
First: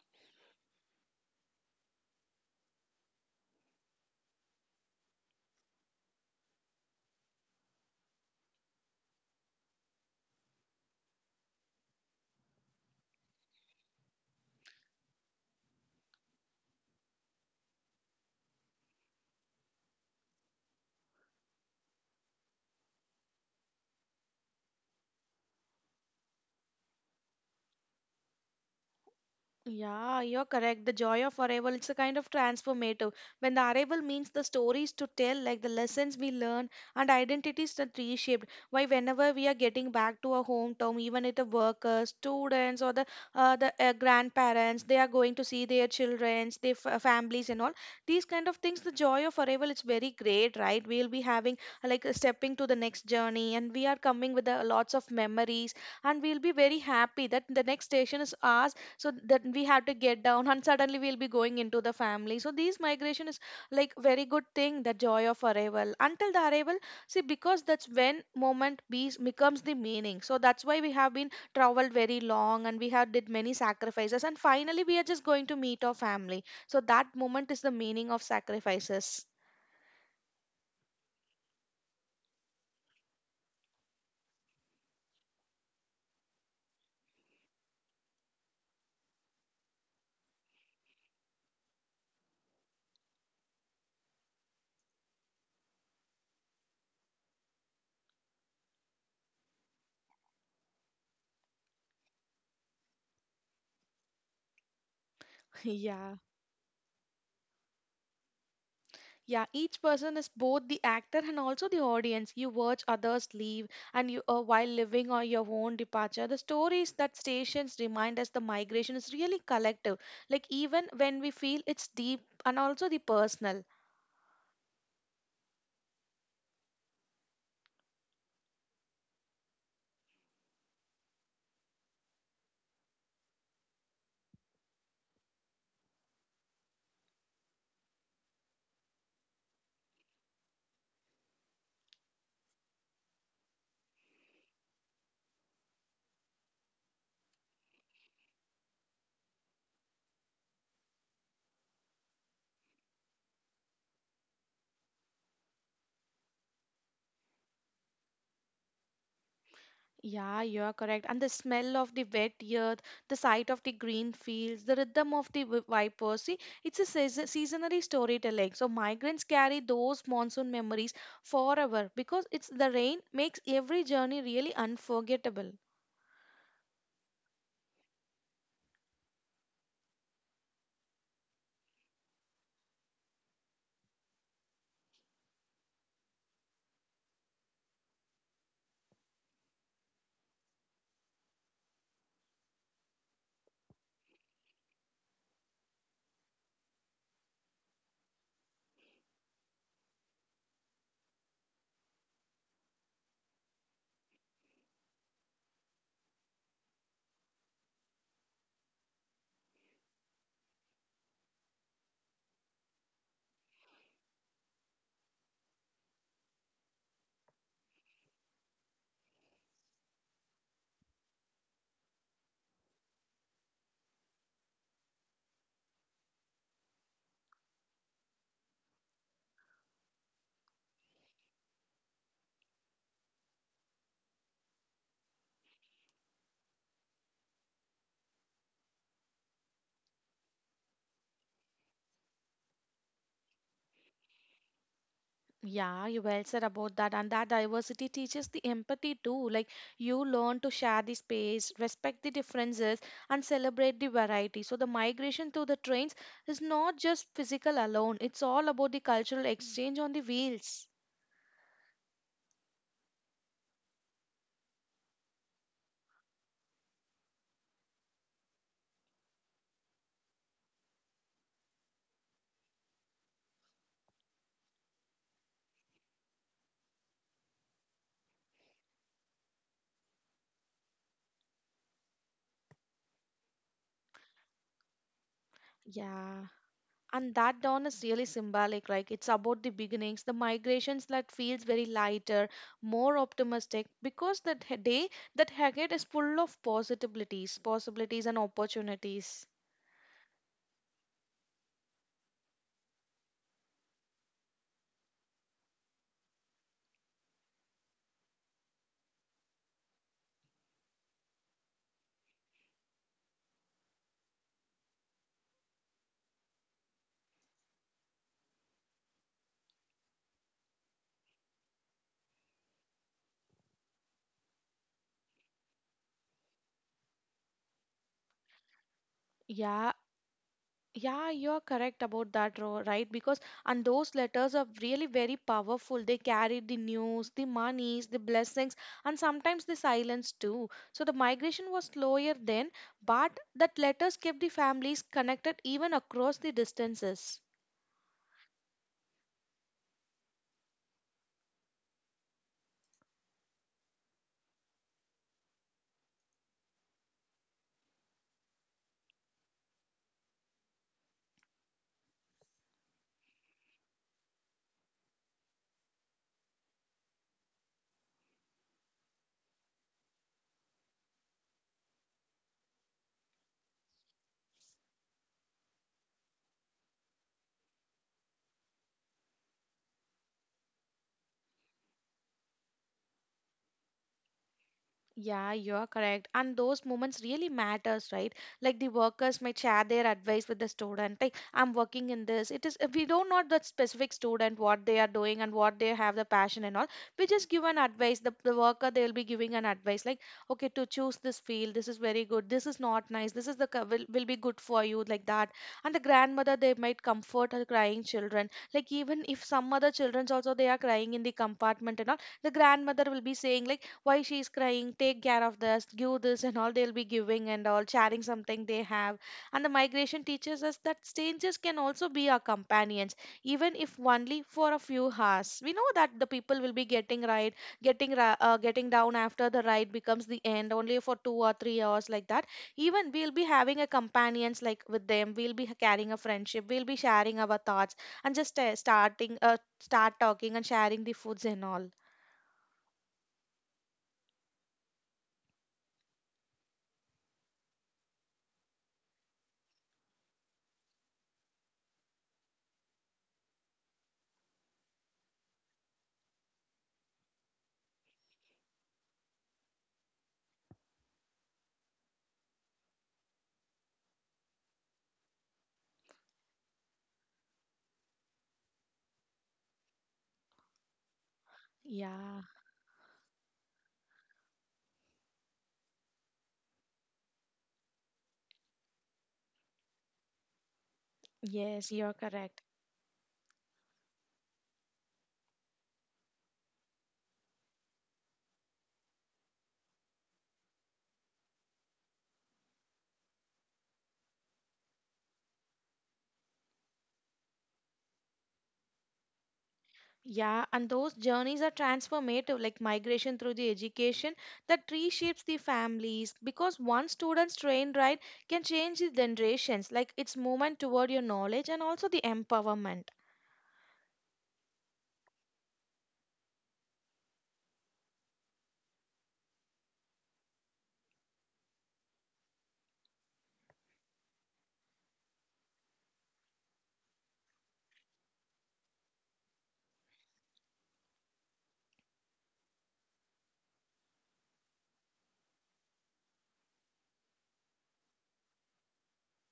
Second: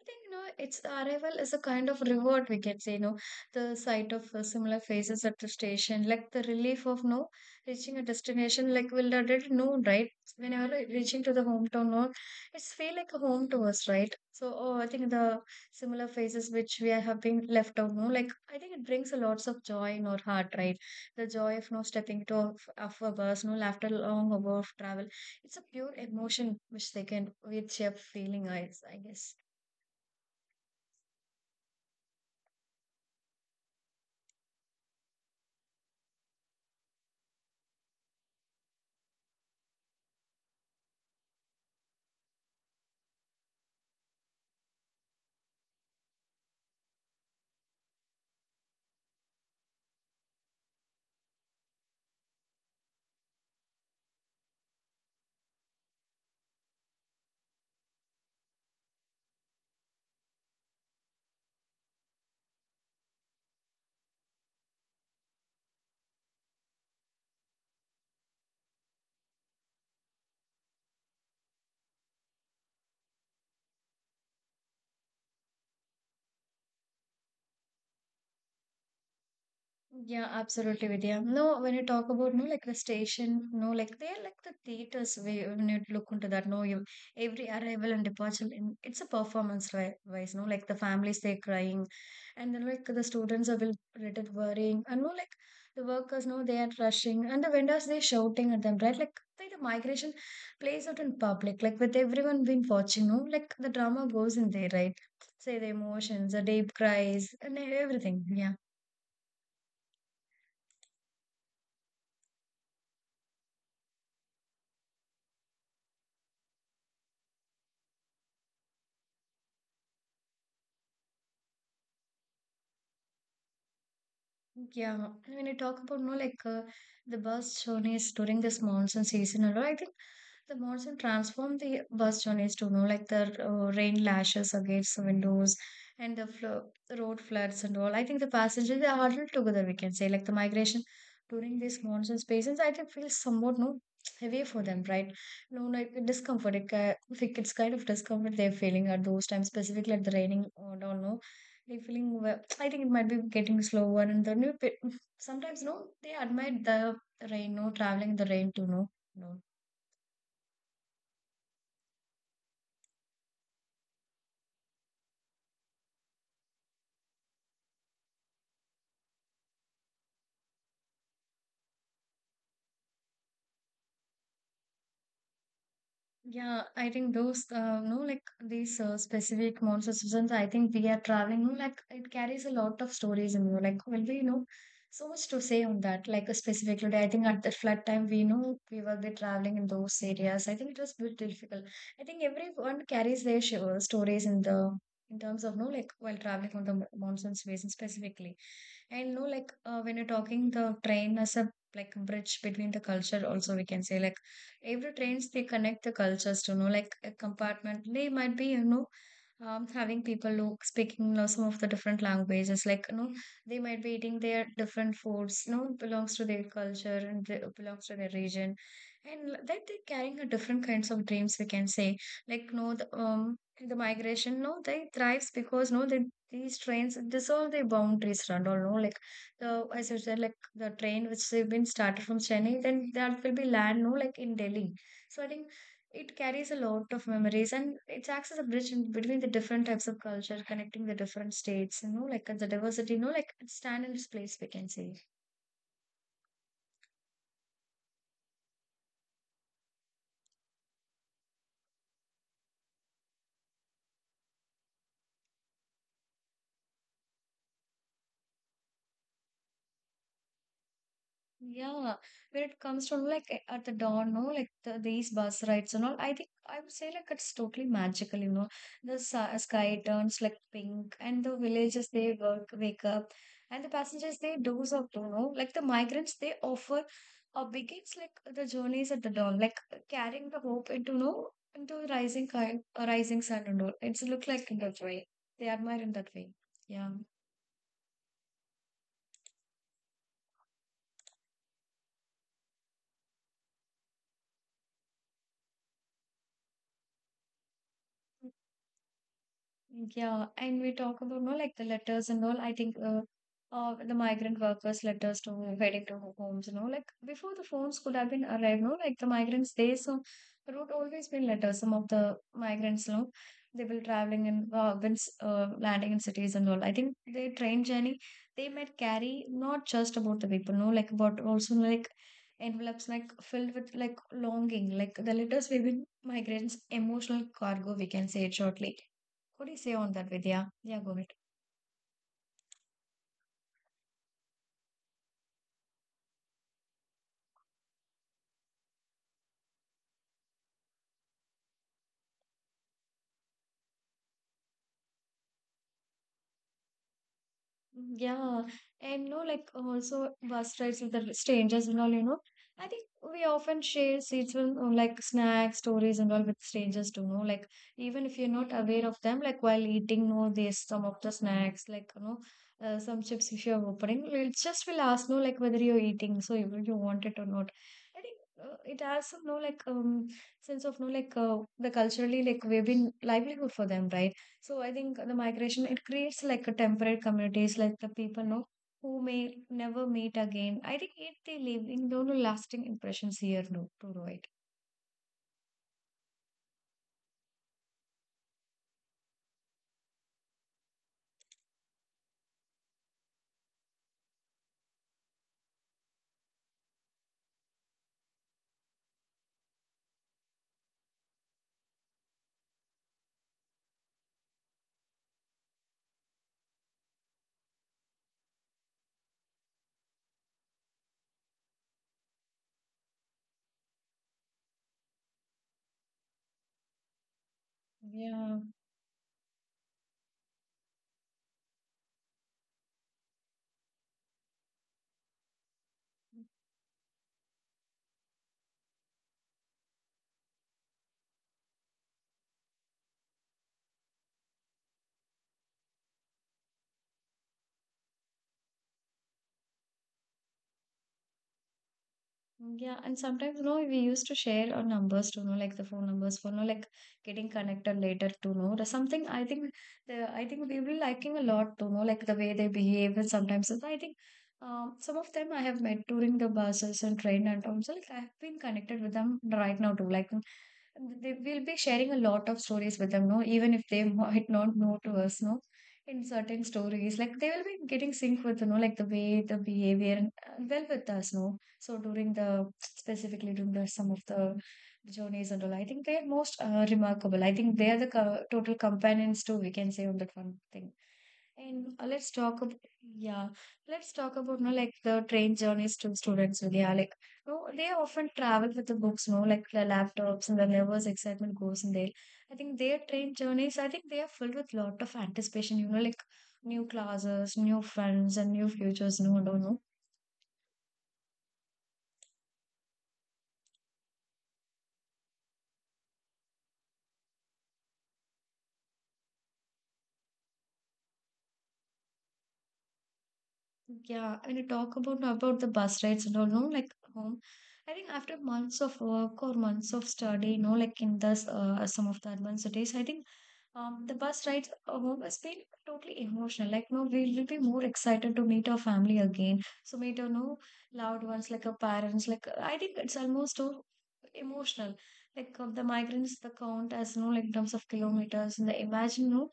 Speaker 2: I think you know its arrival is a kind of reward we can say, you know, the sight of uh, similar faces at the station, like the relief of no reaching a destination like we'll already know, right? Whenever re- reaching to the hometown, no, it's feel like a home to us, right? So, oh, I think the similar faces which we are having left out, no, like I think it brings a lots of joy in our heart, right? The joy of no stepping to of, of a bus, no, after a long hour of travel, it's a pure emotion which they can with sheer feeling eyes, I guess.
Speaker 1: Yeah, you're correct. The joy of arrival, it's a kind of transformative. When the arrival means the stories to tell, like the lessons we learn and identities that reshaped. Why, whenever we are getting back to our hometown, even if the workers, students, or the uh, the uh, grandparents, they are going to see their childrens, their f- families, and all these kind of things. The joy of arrival, it's very great, right? We'll be having uh, like uh, stepping to the next journey, and we are coming with uh, lots of memories, and we'll be very happy that the next station is ours, so that we have to get down and suddenly we'll be going into the family. So these migration is like very good thing. The joy of arrival until the arrival, see, because that's when moment be becomes the meaning. So that's why we have been traveled very long and we have did many sacrifices and finally we are just going to meet our family, so that moment is the meaning of sacrifices.
Speaker 2: Yeah, absolutely, Vidya. No, when you talk about no like the station, no, like they're like the theaters where when you look into that, no, you every arrival and departure, in, it's a performance ri- wise, no, like the families they're crying, and then like the students are will rated worrying, and no, like the workers, no, they are rushing, and the vendors they're shouting at them, right? Like the, the migration plays out in public, like with everyone been watching, no, like the drama goes in there, right? Say the
Speaker 1: Yeah.
Speaker 2: emotions, the deep cries, and everything. Yeah.
Speaker 1: Yeah, each person is both the actor and also the audience. You watch others leave, and you uh, while living on your own departure. The stories that stations remind us the migration is really collective. Like even when we feel it's deep and also the personal.
Speaker 2: Yeah, and when you talk about no like uh, the bus journeys during this monsoon season, and all, I think the monsoon transformed the bus journeys to know like the uh, rain lashes against the windows and the flo road floods and all. I think the passengers they are huddled together. We can say like the migration during these monsoon seasons, I think feels somewhat no heavy for them, right? No, like discomfort. It, ki- like, it's kind of discomfort they're feeling at those times, specifically at the raining. I don't know. They're feeling wa- I think it might be getting slower and the new pe- sometimes no, they admire the rain, no traveling in the rain too, no, no.
Speaker 1: Yeah, you're correct. And the smell of the wet earth, the sight of the green fields, the rhythm of the wi- vipers. See, it's a season- seasonary storytelling. So migrants carry those monsoon memories forever, because it's the rain makes every journey really unforgettable.
Speaker 2: Yeah, I think those, uh, no, like these uh, specific monster seasons, I think we are traveling, no, like it carries a lot of stories in you. Like, well, we know so much to say on that. Like, uh, specifically, I think at the flood time, we know we were there traveling in those areas. I think it was a bit difficult. I think everyone carries their sh uh, stories in the in terms of no, like while traveling on the mo- monsoon season specifically. And no, like uh, when you're talking the train as a like bridge between the culture, also we can say like every trains they connect the cultures to know like a compartment they might be you know um, having people who speaking you know, some of the different languages like you know they might be eating their different foods you know belongs to their culture and they, belongs to their region and l- that they're carrying a different kinds of dreams we can say like no the, um the migration no they thrives because no they these trains dissolve their boundaries and all no like the as you said like the train which has been started from Chennai, then that will be land, no, like in Delhi. So I think it carries a lot of memories and it acts as a bridge in between the different types of culture, connecting the different states, you know, like uh, the diversity, you know, like it stand in its place, we can say.
Speaker 1: Yeah, you well said about that. And that diversity teaches the empathy too. Like you learn to share the space, respect the differences, and celebrate the variety. So the migration through the trains is not just physical alone, it's all about the cultural exchange on the wheels.
Speaker 2: Yeah, when it comes to like a- at the dawn, no, like the, these bus rides and all, I think I would say like it's totally magical, you know. The sa sky turns like pink, and the villagers they work wake up, and the passengers they doze off, you know. Like the migrants they offer or begins like the journeys at the dawn, like carrying the hope into no into rising kind, uh, rising sun and all. It's look like in that way. They admire in that
Speaker 1: Yeah.
Speaker 2: way. Yeah.
Speaker 1: And that dawn is really symbolic, like it's about the beginnings, the migrations that feels very lighter, more optimistic, because that he- day that ahead is full of possibilities, possibilities and opportunities.
Speaker 2: Yeah, and we talk about no like the letters and all. I think uh, uh the migrant workers' letters to heading to ho- homes, you know, like before the phones could have been arrived, no, like the migrants they so wrote always been letters. Some of the migrants, you know, they will traveling and uh, when s- uh, landing in cities and all. I think their train journey they might carry not just about the people, no, like but also like envelopes like filled with like longing, like the letters within migrants' emotional cargo. We can say it shortly. Could you
Speaker 1: Yeah.
Speaker 2: say on that, Vidya? Yeah, go
Speaker 1: Yeah,
Speaker 2: ahead.
Speaker 1: you're correct about that, Ro- right? Because and those letters are really very powerful. They carry the news, the monies, the blessings, and sometimes the silence too. So the migration was slower then, but that letters kept the families connected even across the distances.
Speaker 2: Mm, yeah, and no, like also bus rides with the strangers and all, you know. I think we often share seats with uh, like snacks, stories and all with strangers too, no? Like even if you're not aware of them, like while eating, no, there's some of the snacks, like you know, uh, some chips if you're opening, it just will ask, no, like whether you're eating, so you, you want it or not. I think uh, it has some, no, like um sense of no, like uh, the culturally like we've been livelihood for them, right? So I think the migration it creates like a temporary communities, like the people know who may never meet again. I think it they leave in no lasting impressions here, no, to right.
Speaker 1: Yeah, you're correct. And those moments really matters, right? Like the workers might share their advice with the student. Like I'm working in this. It is if we don't know the specific student what they are doing and what they have the passion and all. We just give an advice. The, the worker they'll be giving an advice like, okay, to choose this field. This is very good. This is not nice. This is the co- will, will be good for you, like that. And the grandmother they might comfort her crying children. Like even if some other childrens also they are crying in the compartment and all, the grandmother will be saying like why she's crying, take care of this, give this and all, they'll be giving and all sharing
Speaker 2: Yeah.
Speaker 1: something they have. And the migration teaches us that strangers can also be our companions, even if only for a few hours. We know that the people will be getting right, getting ra- uh, getting down after the ride becomes the end only for two or three hours, like that even we'll be having a companions like with them, we'll be carrying a friendship, we'll be sharing our thoughts, and just uh, starting uh, start talking and sharing the foods and all.
Speaker 2: Yeah, and sometimes, you know, we used to share our numbers to know, like the phone numbers for, you know, like getting connected later to know the something. I think the I think we will liking a lot to know, like the way they behave, and sometimes I think um, some of them I have met during the buses and train, and also like I have been connected with them right now too. Like they will be sharing a lot of stories with them, no, even if they might not know to us, no. In certain stories, like they will be getting sync with, you know, like the way the behavior and uh, well with us, no so during
Speaker 1: Yeah.
Speaker 2: the specifically during the some of the journeys and all, I think they are most uh, remarkable. I think they are the co- total companions too. We can say on that one thing. And
Speaker 1: Yes,
Speaker 2: uh,
Speaker 1: you're
Speaker 2: let's talk
Speaker 1: correct.
Speaker 2: about yeah, let's talk about no like the train journeys to students. With yeah, like no, they often travel with the books, no, like the laptops and whenever's excitement goes in there. I think their train journeys, I think they are filled with lot of anticipation, you know, like new classes, new friends, and new futures, no, no, no.
Speaker 1: Yeah, and those journeys are transformative, like migration through the education that reshapes the families, because one student's train ride can change the generations, like its movement toward your knowledge and also the empowerment.
Speaker 2: Yeah, and you talk about about the bus rides and all, no, like home. I think after months of work or months of study, you know, like in this uh, some of the advanced cities, I think um, the bus rides home has been totally emotional. Like, no, we will be more excited to meet our family again. So, meet our no loved ones, like our parents. Like, I think it's almost too emotional. Like, of the migrants, the count as no, like, in terms of kilometers, and the imagine, no,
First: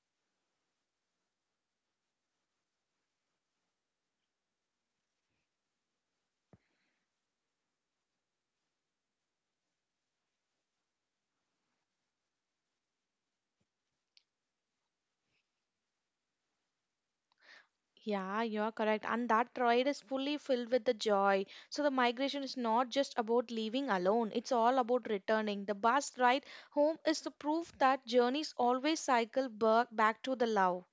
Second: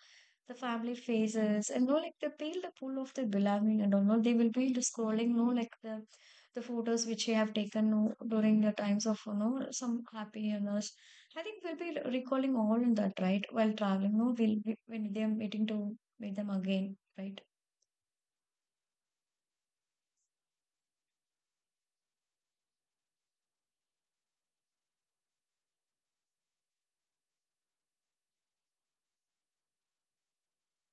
Speaker 2: the family faces, and no, like, they feel the pull of their belonging and all. No, they will be just scrolling, no, like, the the photos which they have taken no, during the times of you know some happiness. I think we'll be recalling all in that, right? While traveling, no, we'll be when they're meeting to meet them again, right?
Speaker 1: Yeah, you're correct. And that ride is fully filled with the joy. So the migration is not just about leaving alone, it's all about returning. The bus ride home is the proof that journeys always cycle back back to the love.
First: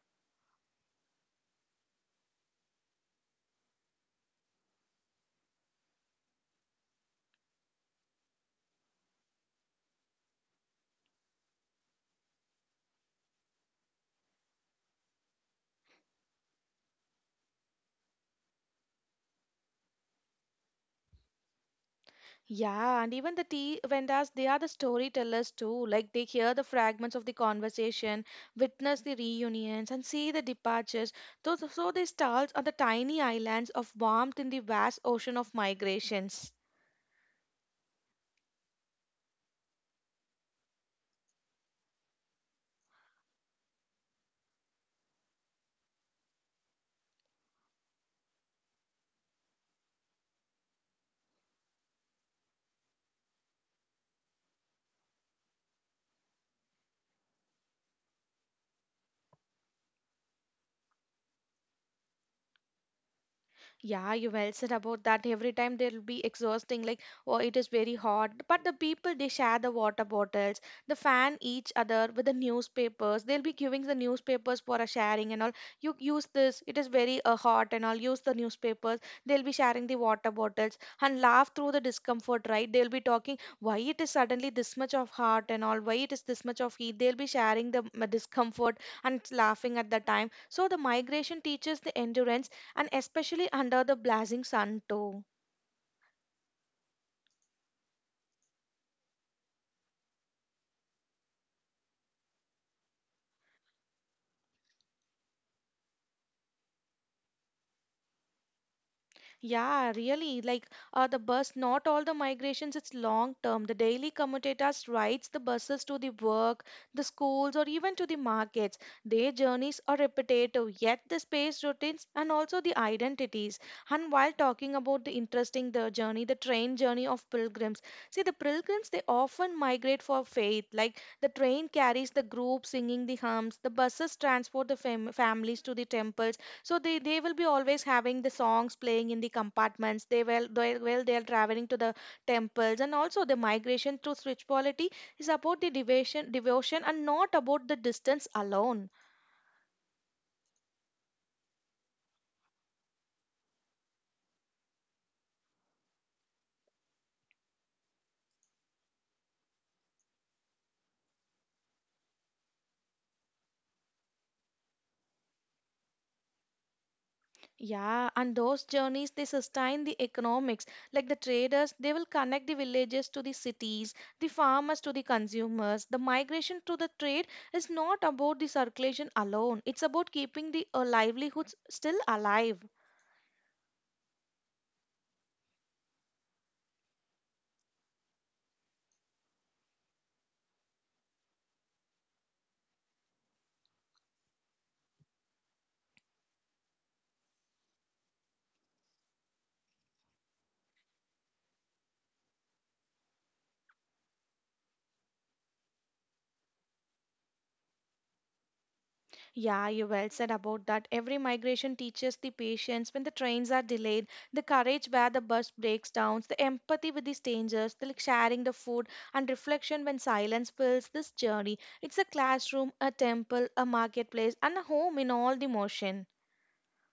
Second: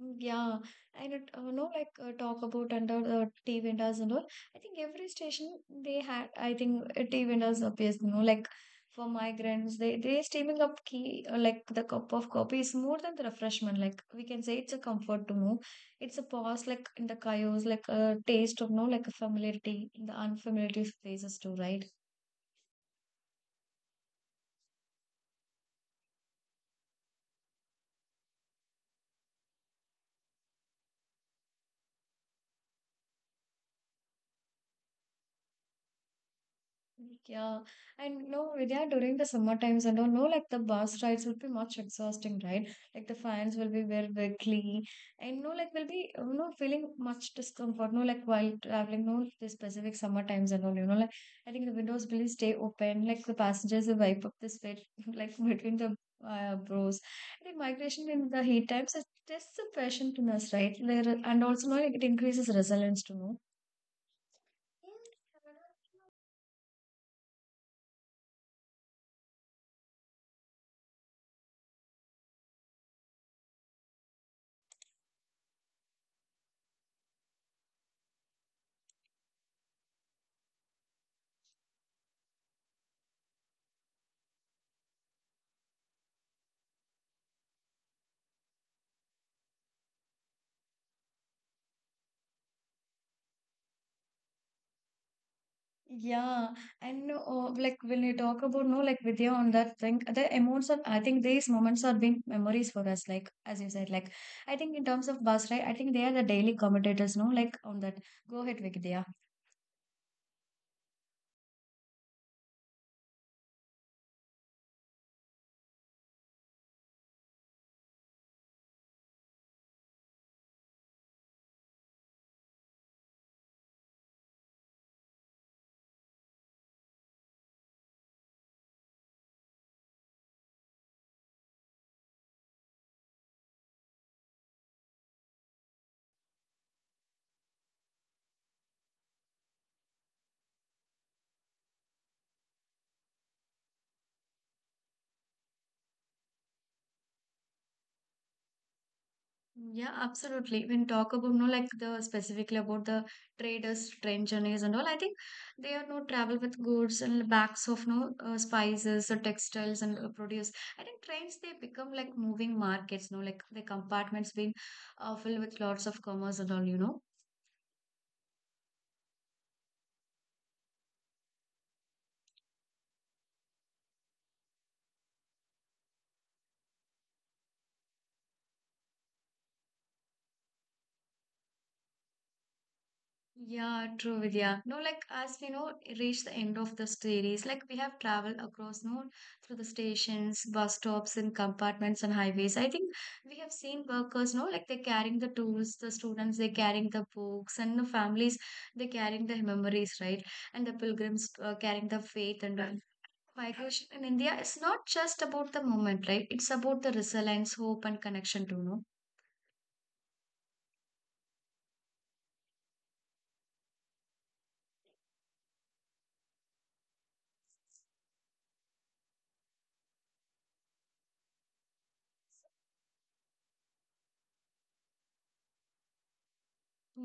Speaker 2: Mm, yeah, and it, uh, no, like uh, talk about under the tea vendors and all. I think every station they had, I think uh, tea vendors appears, you know, like for migrants, they they steaming up key uh, like the cup of coffee is more than the refreshment. Like we can say, it's a comfort to know. It's a pause, like in the chaos, like a taste of no, like a familiarity in the unfamiliar places too, right?
Speaker 1: Yeah, and even the tea vendors, they are the storytellers too. Like they hear the fragments of the conversation, witness the reunions, and see the departures. Those, so these stalls are the tiny islands of warmth in the vast ocean of migrations.
Speaker 2: Yeah, and you know, Vidya, during the summer times and all, no, like the bus rides would be much exhausting, right? Like the fans will be very wiggly, and no, like will be you know feeling much discomfort. No, like while traveling, no, the specific summer times and all, you know, like I think the windows will stay open, like the passengers will wipe up the sweat, like between the uh, bros. I think migration in the heat times is just a passion to us, right? There and also no, like it increases resilience to know.
Speaker 1: Yeah, you well said about that. Every time they'll be exhausting, like, oh, it is very hot. But the people, they share the water bottles, the fan each other with the newspapers. They'll be giving the newspapers for a sharing and all. You use this, it is very uh, hot and all. Use the newspapers. They'll be sharing the water bottles and laugh through the discomfort, right? They'll be talking why it is suddenly this much of hot and all, why it is this much of heat. They'll be sharing the mm, discomfort and laughing at the time. So the migration teaches the endurance, and especially under the blazing sun too.
Speaker 2: Yeah, and uh, like when you talk about no, like Vidya on that thing, the amounts of I think these moments are being memories for us. Like as you said, like I think in terms of bus ride, I think they are the daily commentators. No, like on that. Go ahead, Vidya.
Speaker 1: Yeah, really, like uh, the bus, not all the migrations it's long term, the daily commutators rides the buses to the work, the schools, or even to the markets. Their journeys are repetitive, yet the space routines and also the identities. And while talking about the interesting the journey, the train journey of pilgrims, see the pilgrims they often migrate for faith, like the train carries the group singing the hymns, the buses transport the fam- families to the temples. So they they will be always having the songs playing in the compartments, they will, they well they are traveling to the temples. And also the migration through spirituality is about the devotion devotion and not about the distance alone.
Speaker 2: Yeah, absolutely. When talk about no like the specifically about the traders, train journeys and all, I think they are no travel with goods and bags of no uh, spices or textiles and uh, produce. I think trains they become like moving markets, no like the compartments being uh, filled with lots of commerce and all, you know.
Speaker 1: Yeah, and those journeys they sustain the economics, like the traders, they will connect the villages to the cities, the farmers to the consumers. The migration to the trade is not about the circulation alone, it's about keeping the uh, livelihoods still alive.
Speaker 2: Yeah, true, Vidya. No, like as we know, reach the end of the series, like we have traveled across, no, through the stations, bus stops, and compartments and highways. I think we have seen workers, no, like they're carrying the tools, the students, they're carrying the books, and the families, they're carrying the memories, right? And the pilgrims uh, carrying the faith and all. Migration in India is not just about the moment, right? It's about the resilience, hope, and connection too, no?
Speaker 1: Yeah, you well said about that. Every migration teaches the patience when the trains are delayed, the courage where the bus breaks down, the empathy with the strangers, the like sharing the food, and reflection when silence fills this journey. It's a classroom, a temple, a marketplace, and a home in all the motion.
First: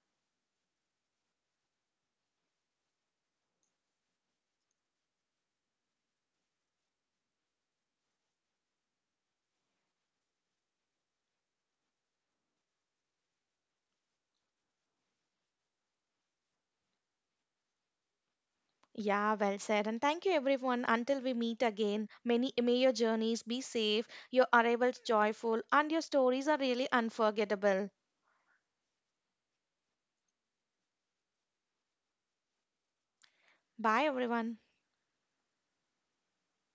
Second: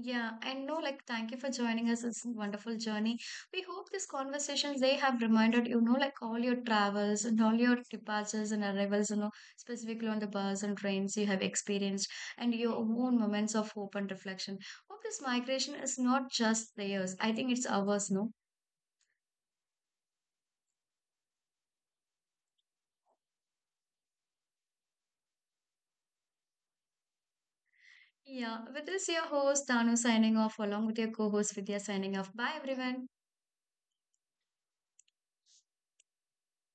Speaker 2: Yeah, and no, like, thank you for joining us. It's a wonderful journey. We hope these conversations they have reminded you know, like all your travels and all your departures and arrivals, you know, specifically on the bus and trains you have experienced, and your own moments of hope and reflection. Hope this migration is not just theirs. I think it's ours, no?
Speaker 1: Yeah, well said. And thank you, everyone. Until we meet again, many may your journeys be safe, your arrivals joyful, and your stories are really unforgettable.
Speaker 2: Yeah, with this, your host Tanu signing off, along with your co-host Vidya signing off. Bye, everyone.
Speaker 1: Bye, everyone.